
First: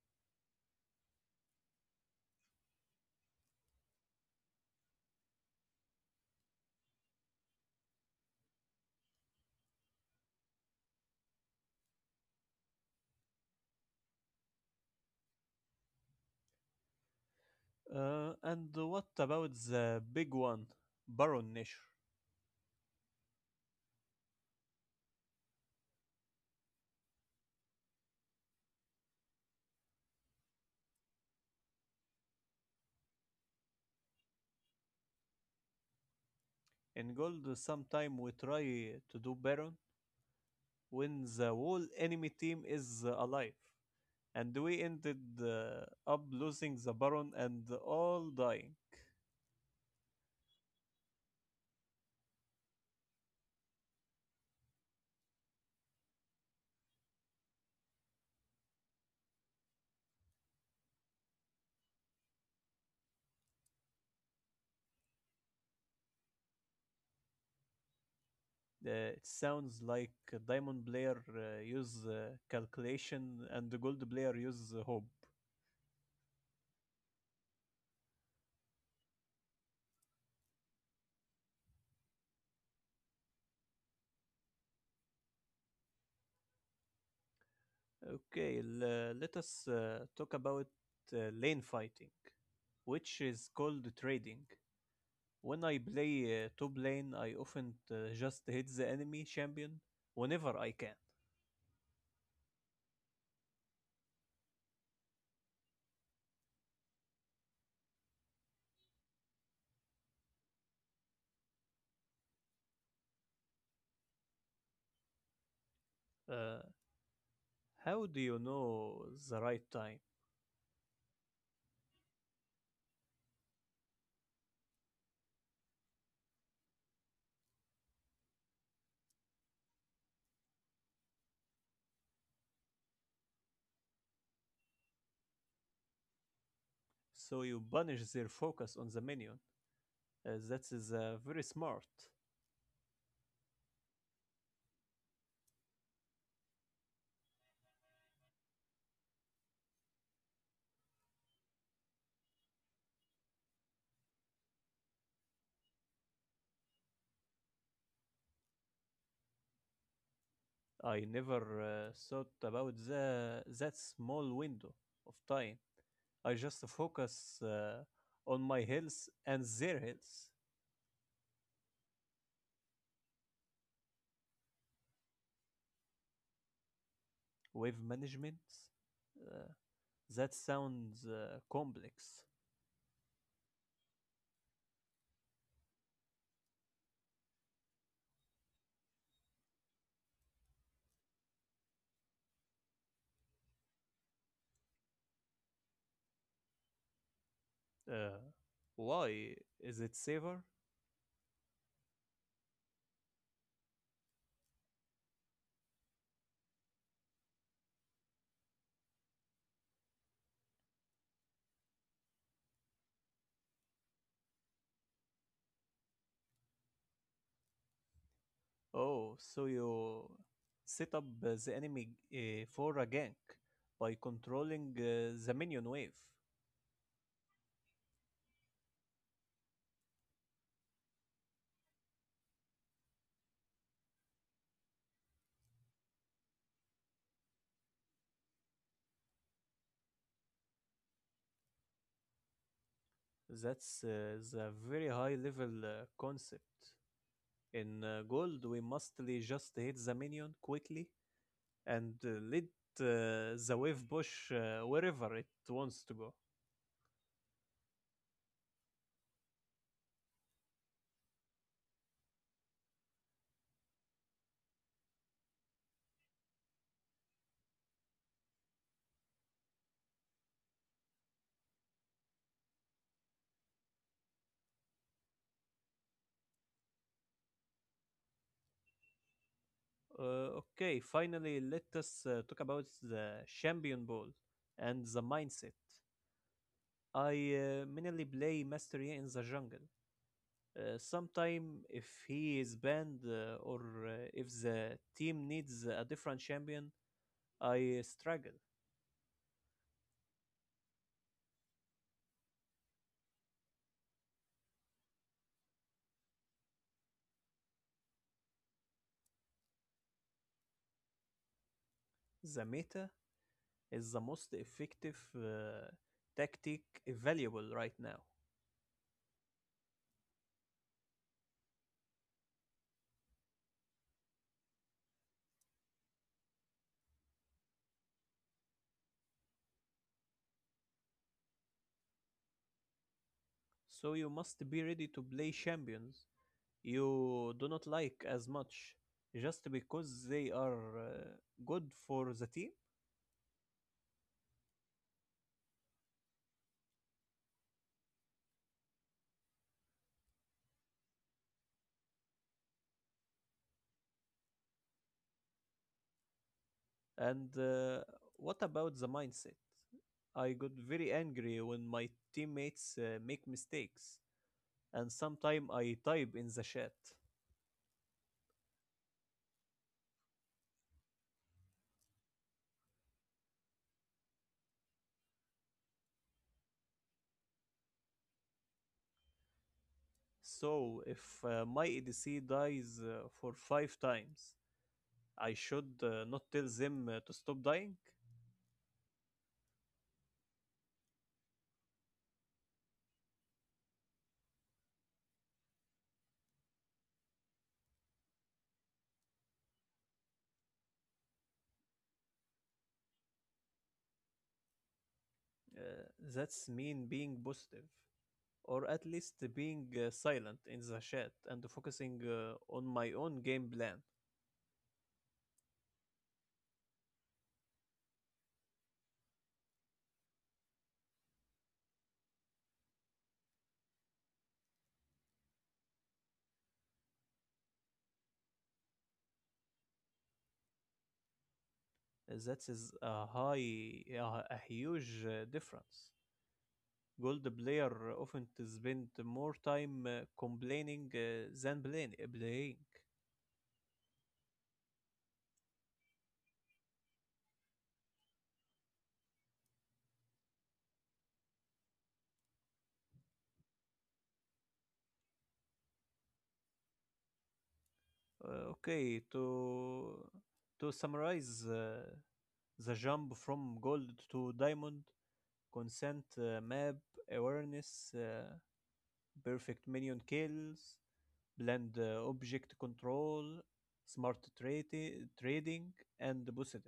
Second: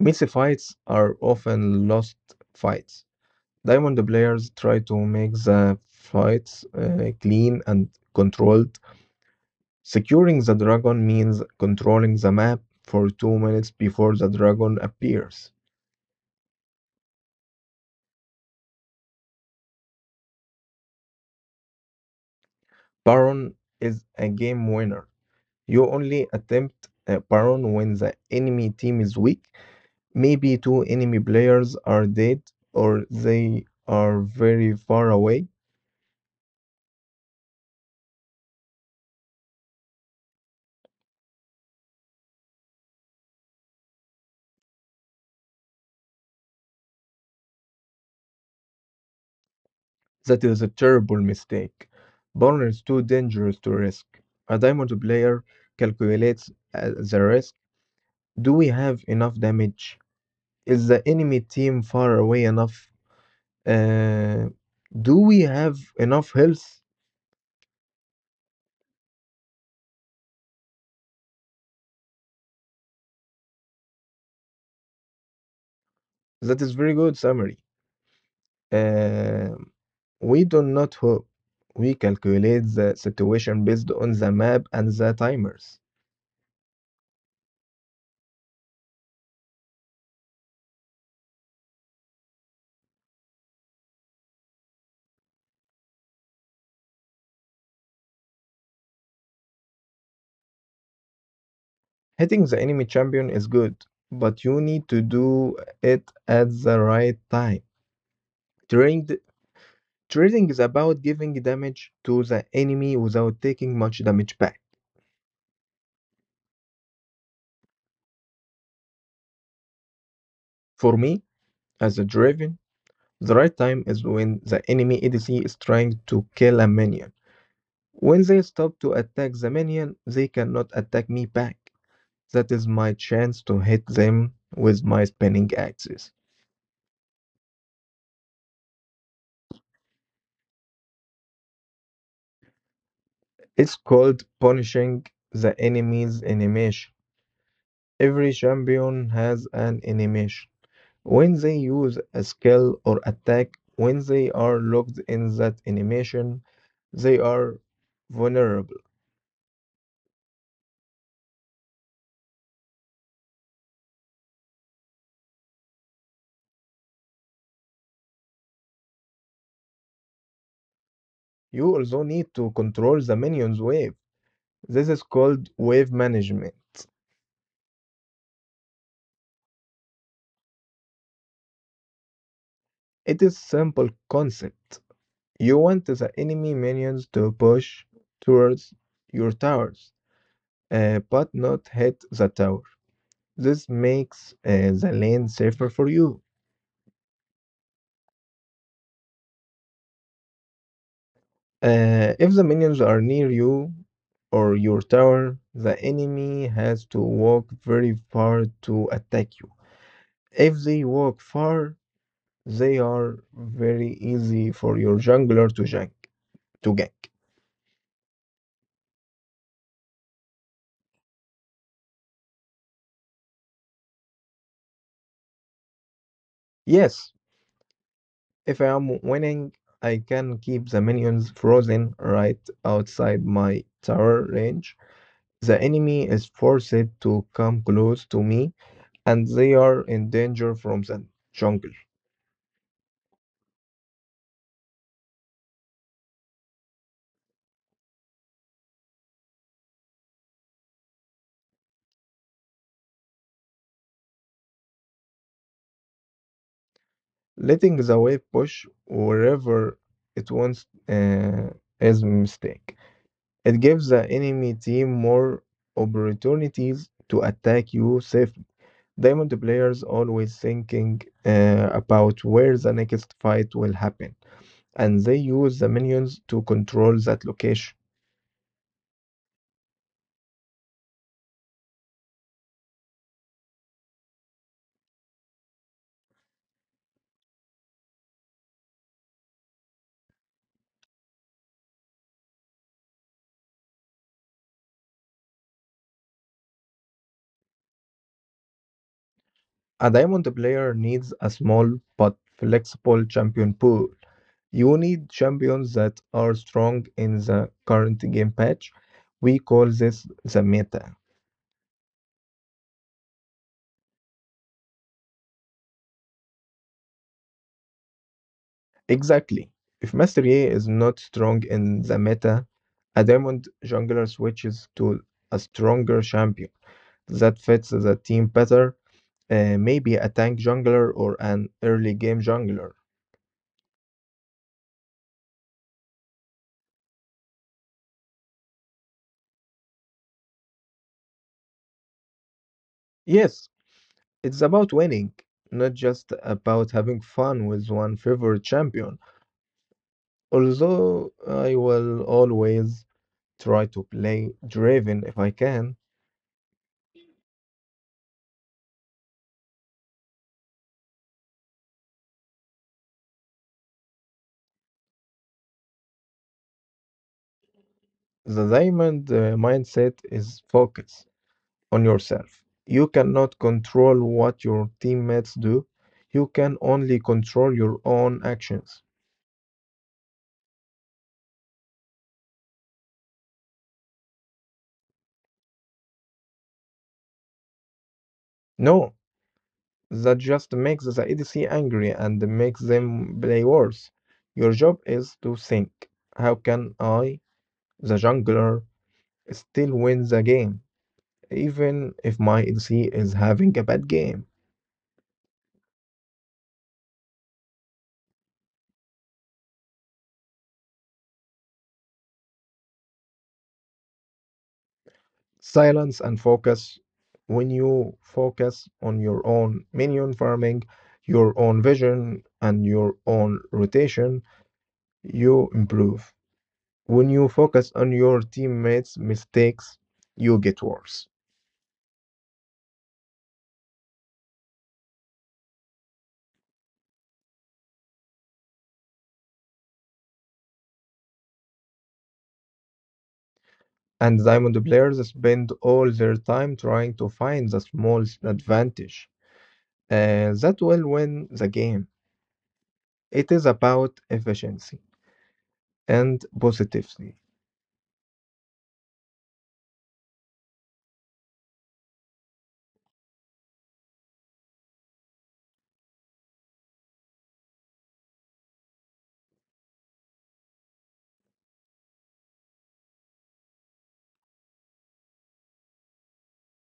Mythic fights are often lost fights. Diamond players try to make the fights clean and controlled. Securing the dragon means controlling the map for 2 minutes before the dragon appears.
And what about the big one, Baron Nashor?
Baron is a game winner. You only attempt a Baron when the enemy team is weak. Maybe two enemy players are dead or they are very far away.
In gold, sometime we try to do Baron when the whole enemy team is alive, and we ended up losing the Baron and all dying.
That is a terrible mistake. Burn is too dangerous to risk. A diamond player calculates the risk. Do we have enough damage? Is the enemy team far away enough? Uh, do we have enough health?
It sounds like a Diamond player use calculation and the Gold player use hope.
That is very good summary. Um, we do not hope. We calculate the situation based on the map and the timers.
Okay, let us talk about lane fighting, which is called trading. When I play top lane, I often just hit the enemy champion whenever I can.
Hitting the enemy champion is good, but you need to do it at the right time. Trading, trading is about giving damage to the enemy without taking much damage back.
Uh, how do you know the right time?
For me, as a driven, the right time is when the enemy ADC is trying to kill a minion. When they stop to attack the minion, they cannot attack me back. That is my chance to hit them with my spinning axis.
So you banish their focus on the minion. That is very smart.
It's called punishing the enemy's animation. Every champion has an animation. When they use a skill or attack, when they are locked in that animation, they are vulnerable.
I never thought about that small window of time. I just focus on my health and their health.
You also need to control the minion's wave. This is called wave management.
Wave management? Uh, that sounds complex.
It is simple concept. You want the enemy minions to push towards your towers, but not hit the tower. This makes the lane safer for you.
Uh, why is it safer?
If the minions are near you or your tower, the enemy has to walk very far to attack you. If they walk far, they are very easy for your jungler to gank. To gank.
Oh, so you set up the enemy for a gank by controlling the minion wave.
Yes, if I am winning, I can keep the minions frozen right outside my tower range. The enemy is forced to come close to me, and they are in danger from the jungle.
That's the very high level concept. In gold, we mostly just hit the minion quickly and let the wave push wherever it wants to go.
Letting the wave push wherever it wants is a mistake. It gives the enemy team more opportunities to attack you safely. Diamond players always thinking about where the next fight will happen, and they use the minions to control that location.
Okay, finally, let us talk about the champion ball and the mindset. I mainly play Mastery in the jungle. Sometime if he is banned or if the team needs a different champion, I struggle.
A diamond player needs a small but flexible champion pool. You need champions that are strong in the current game patch. We call this the meta.
The meta is the most effective tactic available right now.
Exactly. If mastery is not strong in the meta, a diamond jungler switches to a stronger champion that fits the team better, maybe a tank jungler or an early game jungler.
So you must be ready to play champions you do not like as much just because they are good for the team.
Yes, it's about winning, not just about having fun with one favorite champion. Although I will always try to play driven if I can,
And what about the mindset? I got very angry when my teammates make mistakes, and sometimes I type in the chat.
the diamond mindset is focus on yourself. You cannot control what your teammates do, you can only control your own actions.
So if my ADC dies for 5 times, I should not tell them to stop dying.
No, that just makes the ADC angry and makes them play worse. Your job is to think how can I, the jungler, still wins the game, even if my ADC is having a bad game.
Uh, that's mean being positive, or at least being silent in the chat and focusing on my own game plan.
Silence and focus. When you focus on your own minion farming, your own vision, and your own rotation, you improve. When you focus on your teammates' mistakes, you get worse.
That is a huge difference. Gold player often spend more time complaining than playing. Playing.
And diamond players spend all their time trying to find the small advantage that will win the game. It is about efficiency and positivity.
Okay, to summarize the jump from gold to diamond, consent map awareness, perfect minion kills, blend object control, smart trading, and boosted,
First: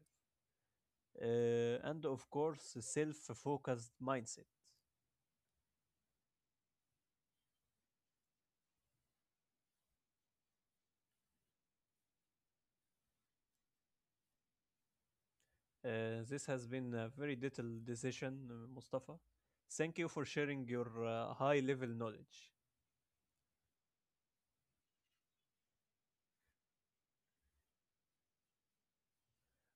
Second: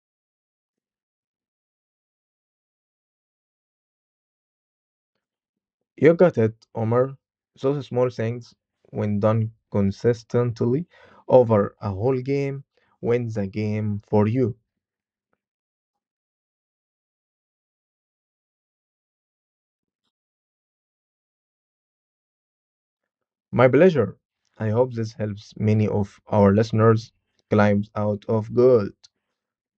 and of course, self-focused mindset.
You got it, Omar. Those small things, when done consistently over a whole game, win the game for you.
This has been a very detailed decision, Mustafa. Thank you for sharing your high-level knowledge.
My pleasure. I hope this helps many of our listeners climb out of gold.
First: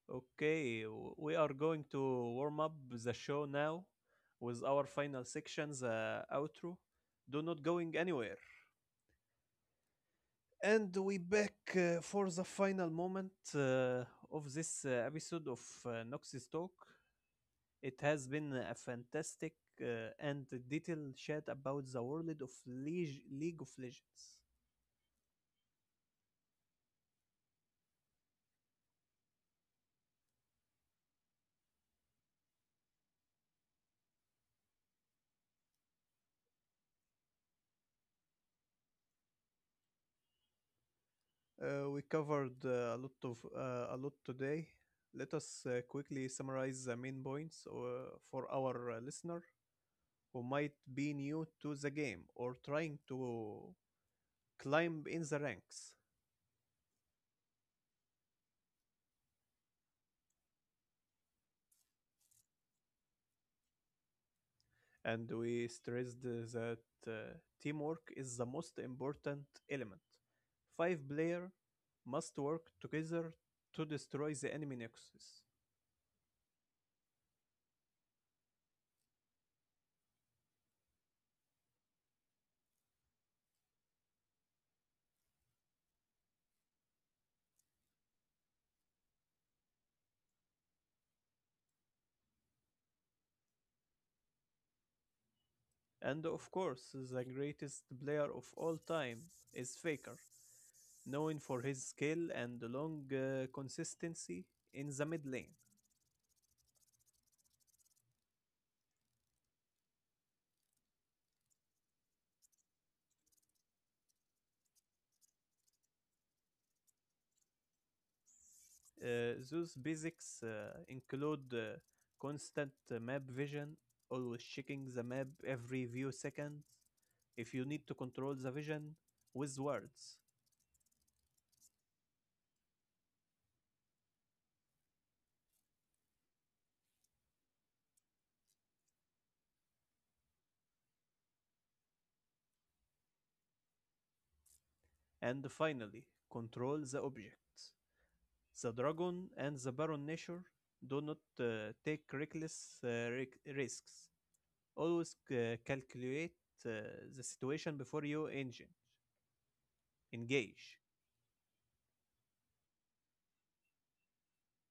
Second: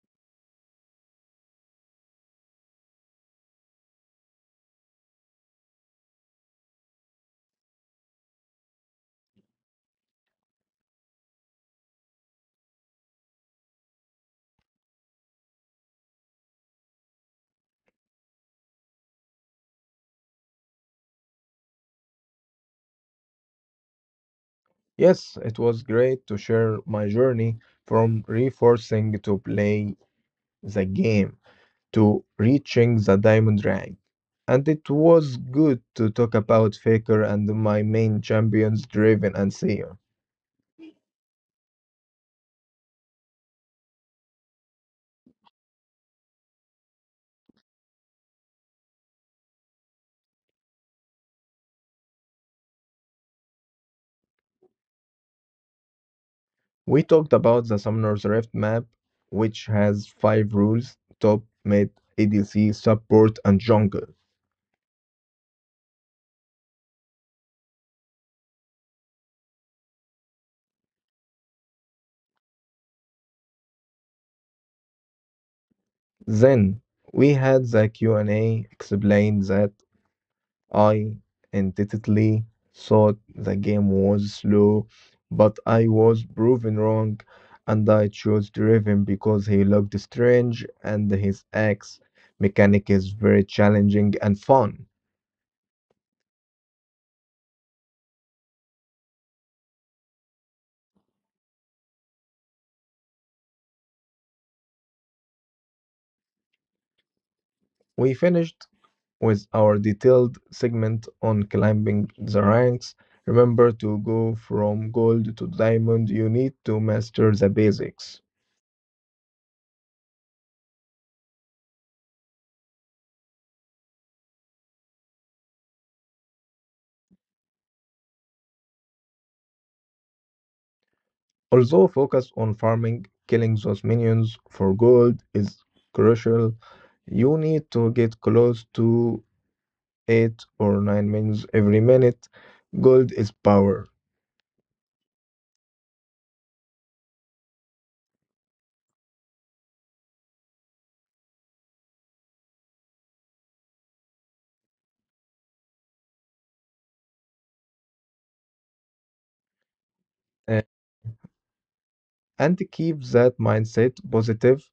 Okay, we are going to warm up the show now with our final section, the outro. Do not going anywhere. And we back for the final moment of this episode of Nox's Talk. It has been a fantastic and detailed chat about the world of League of Legends.
Yes, it was great to share my journey from reinforcing to play the game to reaching the diamond rank. And it was good to talk about Faker and my main champions Draven and Seer.
We covered a lot today. Let us quickly summarize the main points for our listener who might be new to the game or trying to climb in the ranks.
We talked about the Summoner's Rift map, which has five rules top, mid, ADC, support, and jungle.
And we stressed that uh, teamwork is the most important element. Five players must work together to destroy the enemy nexus.
Then we had the Q&A explained that I intuitively thought the game was slow, but I was proven wrong, and I chose Draven because he looked strange and his axe mechanic is very challenging and fun.
And of course, the greatest player of all time is Faker, known for his skill and long consistency in the mid lane.
We finished with our detailed segment on climbing the ranks. Remember to go from gold to diamond, you need to master the basics.
Those basics include constant map vision, always checking the map every few seconds, if you need to control the vision with words.
Also, focus on farming, killing those minions for gold is crucial. You need to get close to 8 or 9 minions every minute. Gold is power.
And finally, control the objects. The dragon and the baron nature do not take reckless risks. Always calculate uh, the situation before you engine
Uh,
engage.
and keep that mindset positive.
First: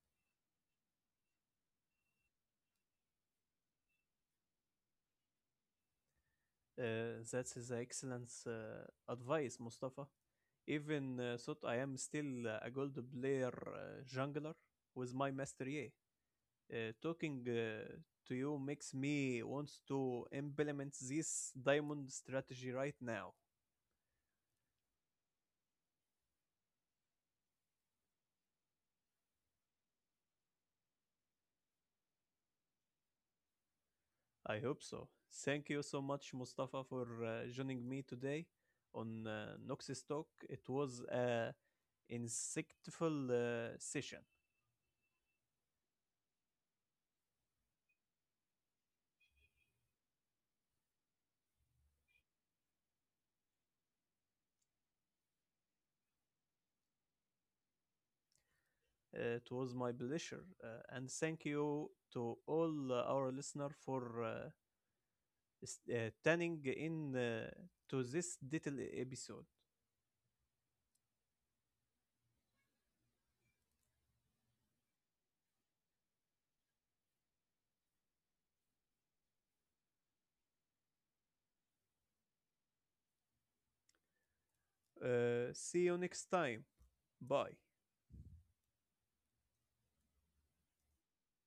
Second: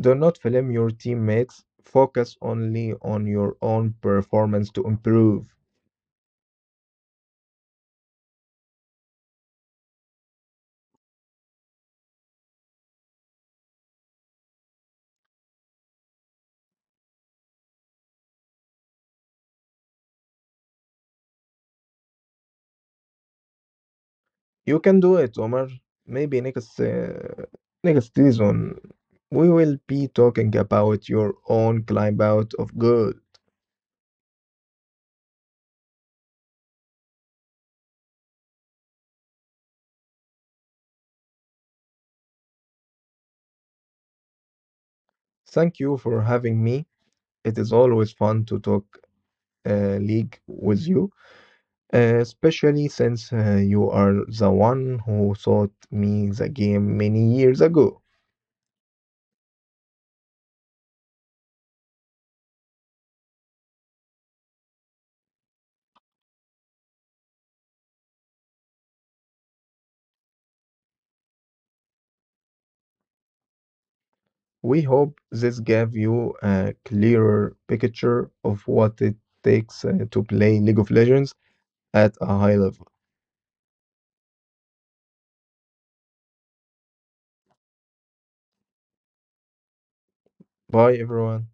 Do not blame your teammates. Focus only on your own performance to improve.
That is excellent advice, Mustafa. Even thought I am still a gold player jungler with my mastery, talking to you makes me want to implement this diamond strategy right now.
You can do it, Omar. Maybe next season we will be talking about your own climb out of good.
I hope so. Thank you so much, Mustafa, for joining me today on Noxus Talk. It was a insightful session.
Thank you for having me. It is always fun to talk league with you, especially since you are the one who taught me the game many years ago.
It was my pleasure, and thank you to all our listeners for tuning in to this little episode.
We hope this gave you a clearer picture of what it takes to play League of Legends at a high level.
See you next time. Bye.
Bye, everyone.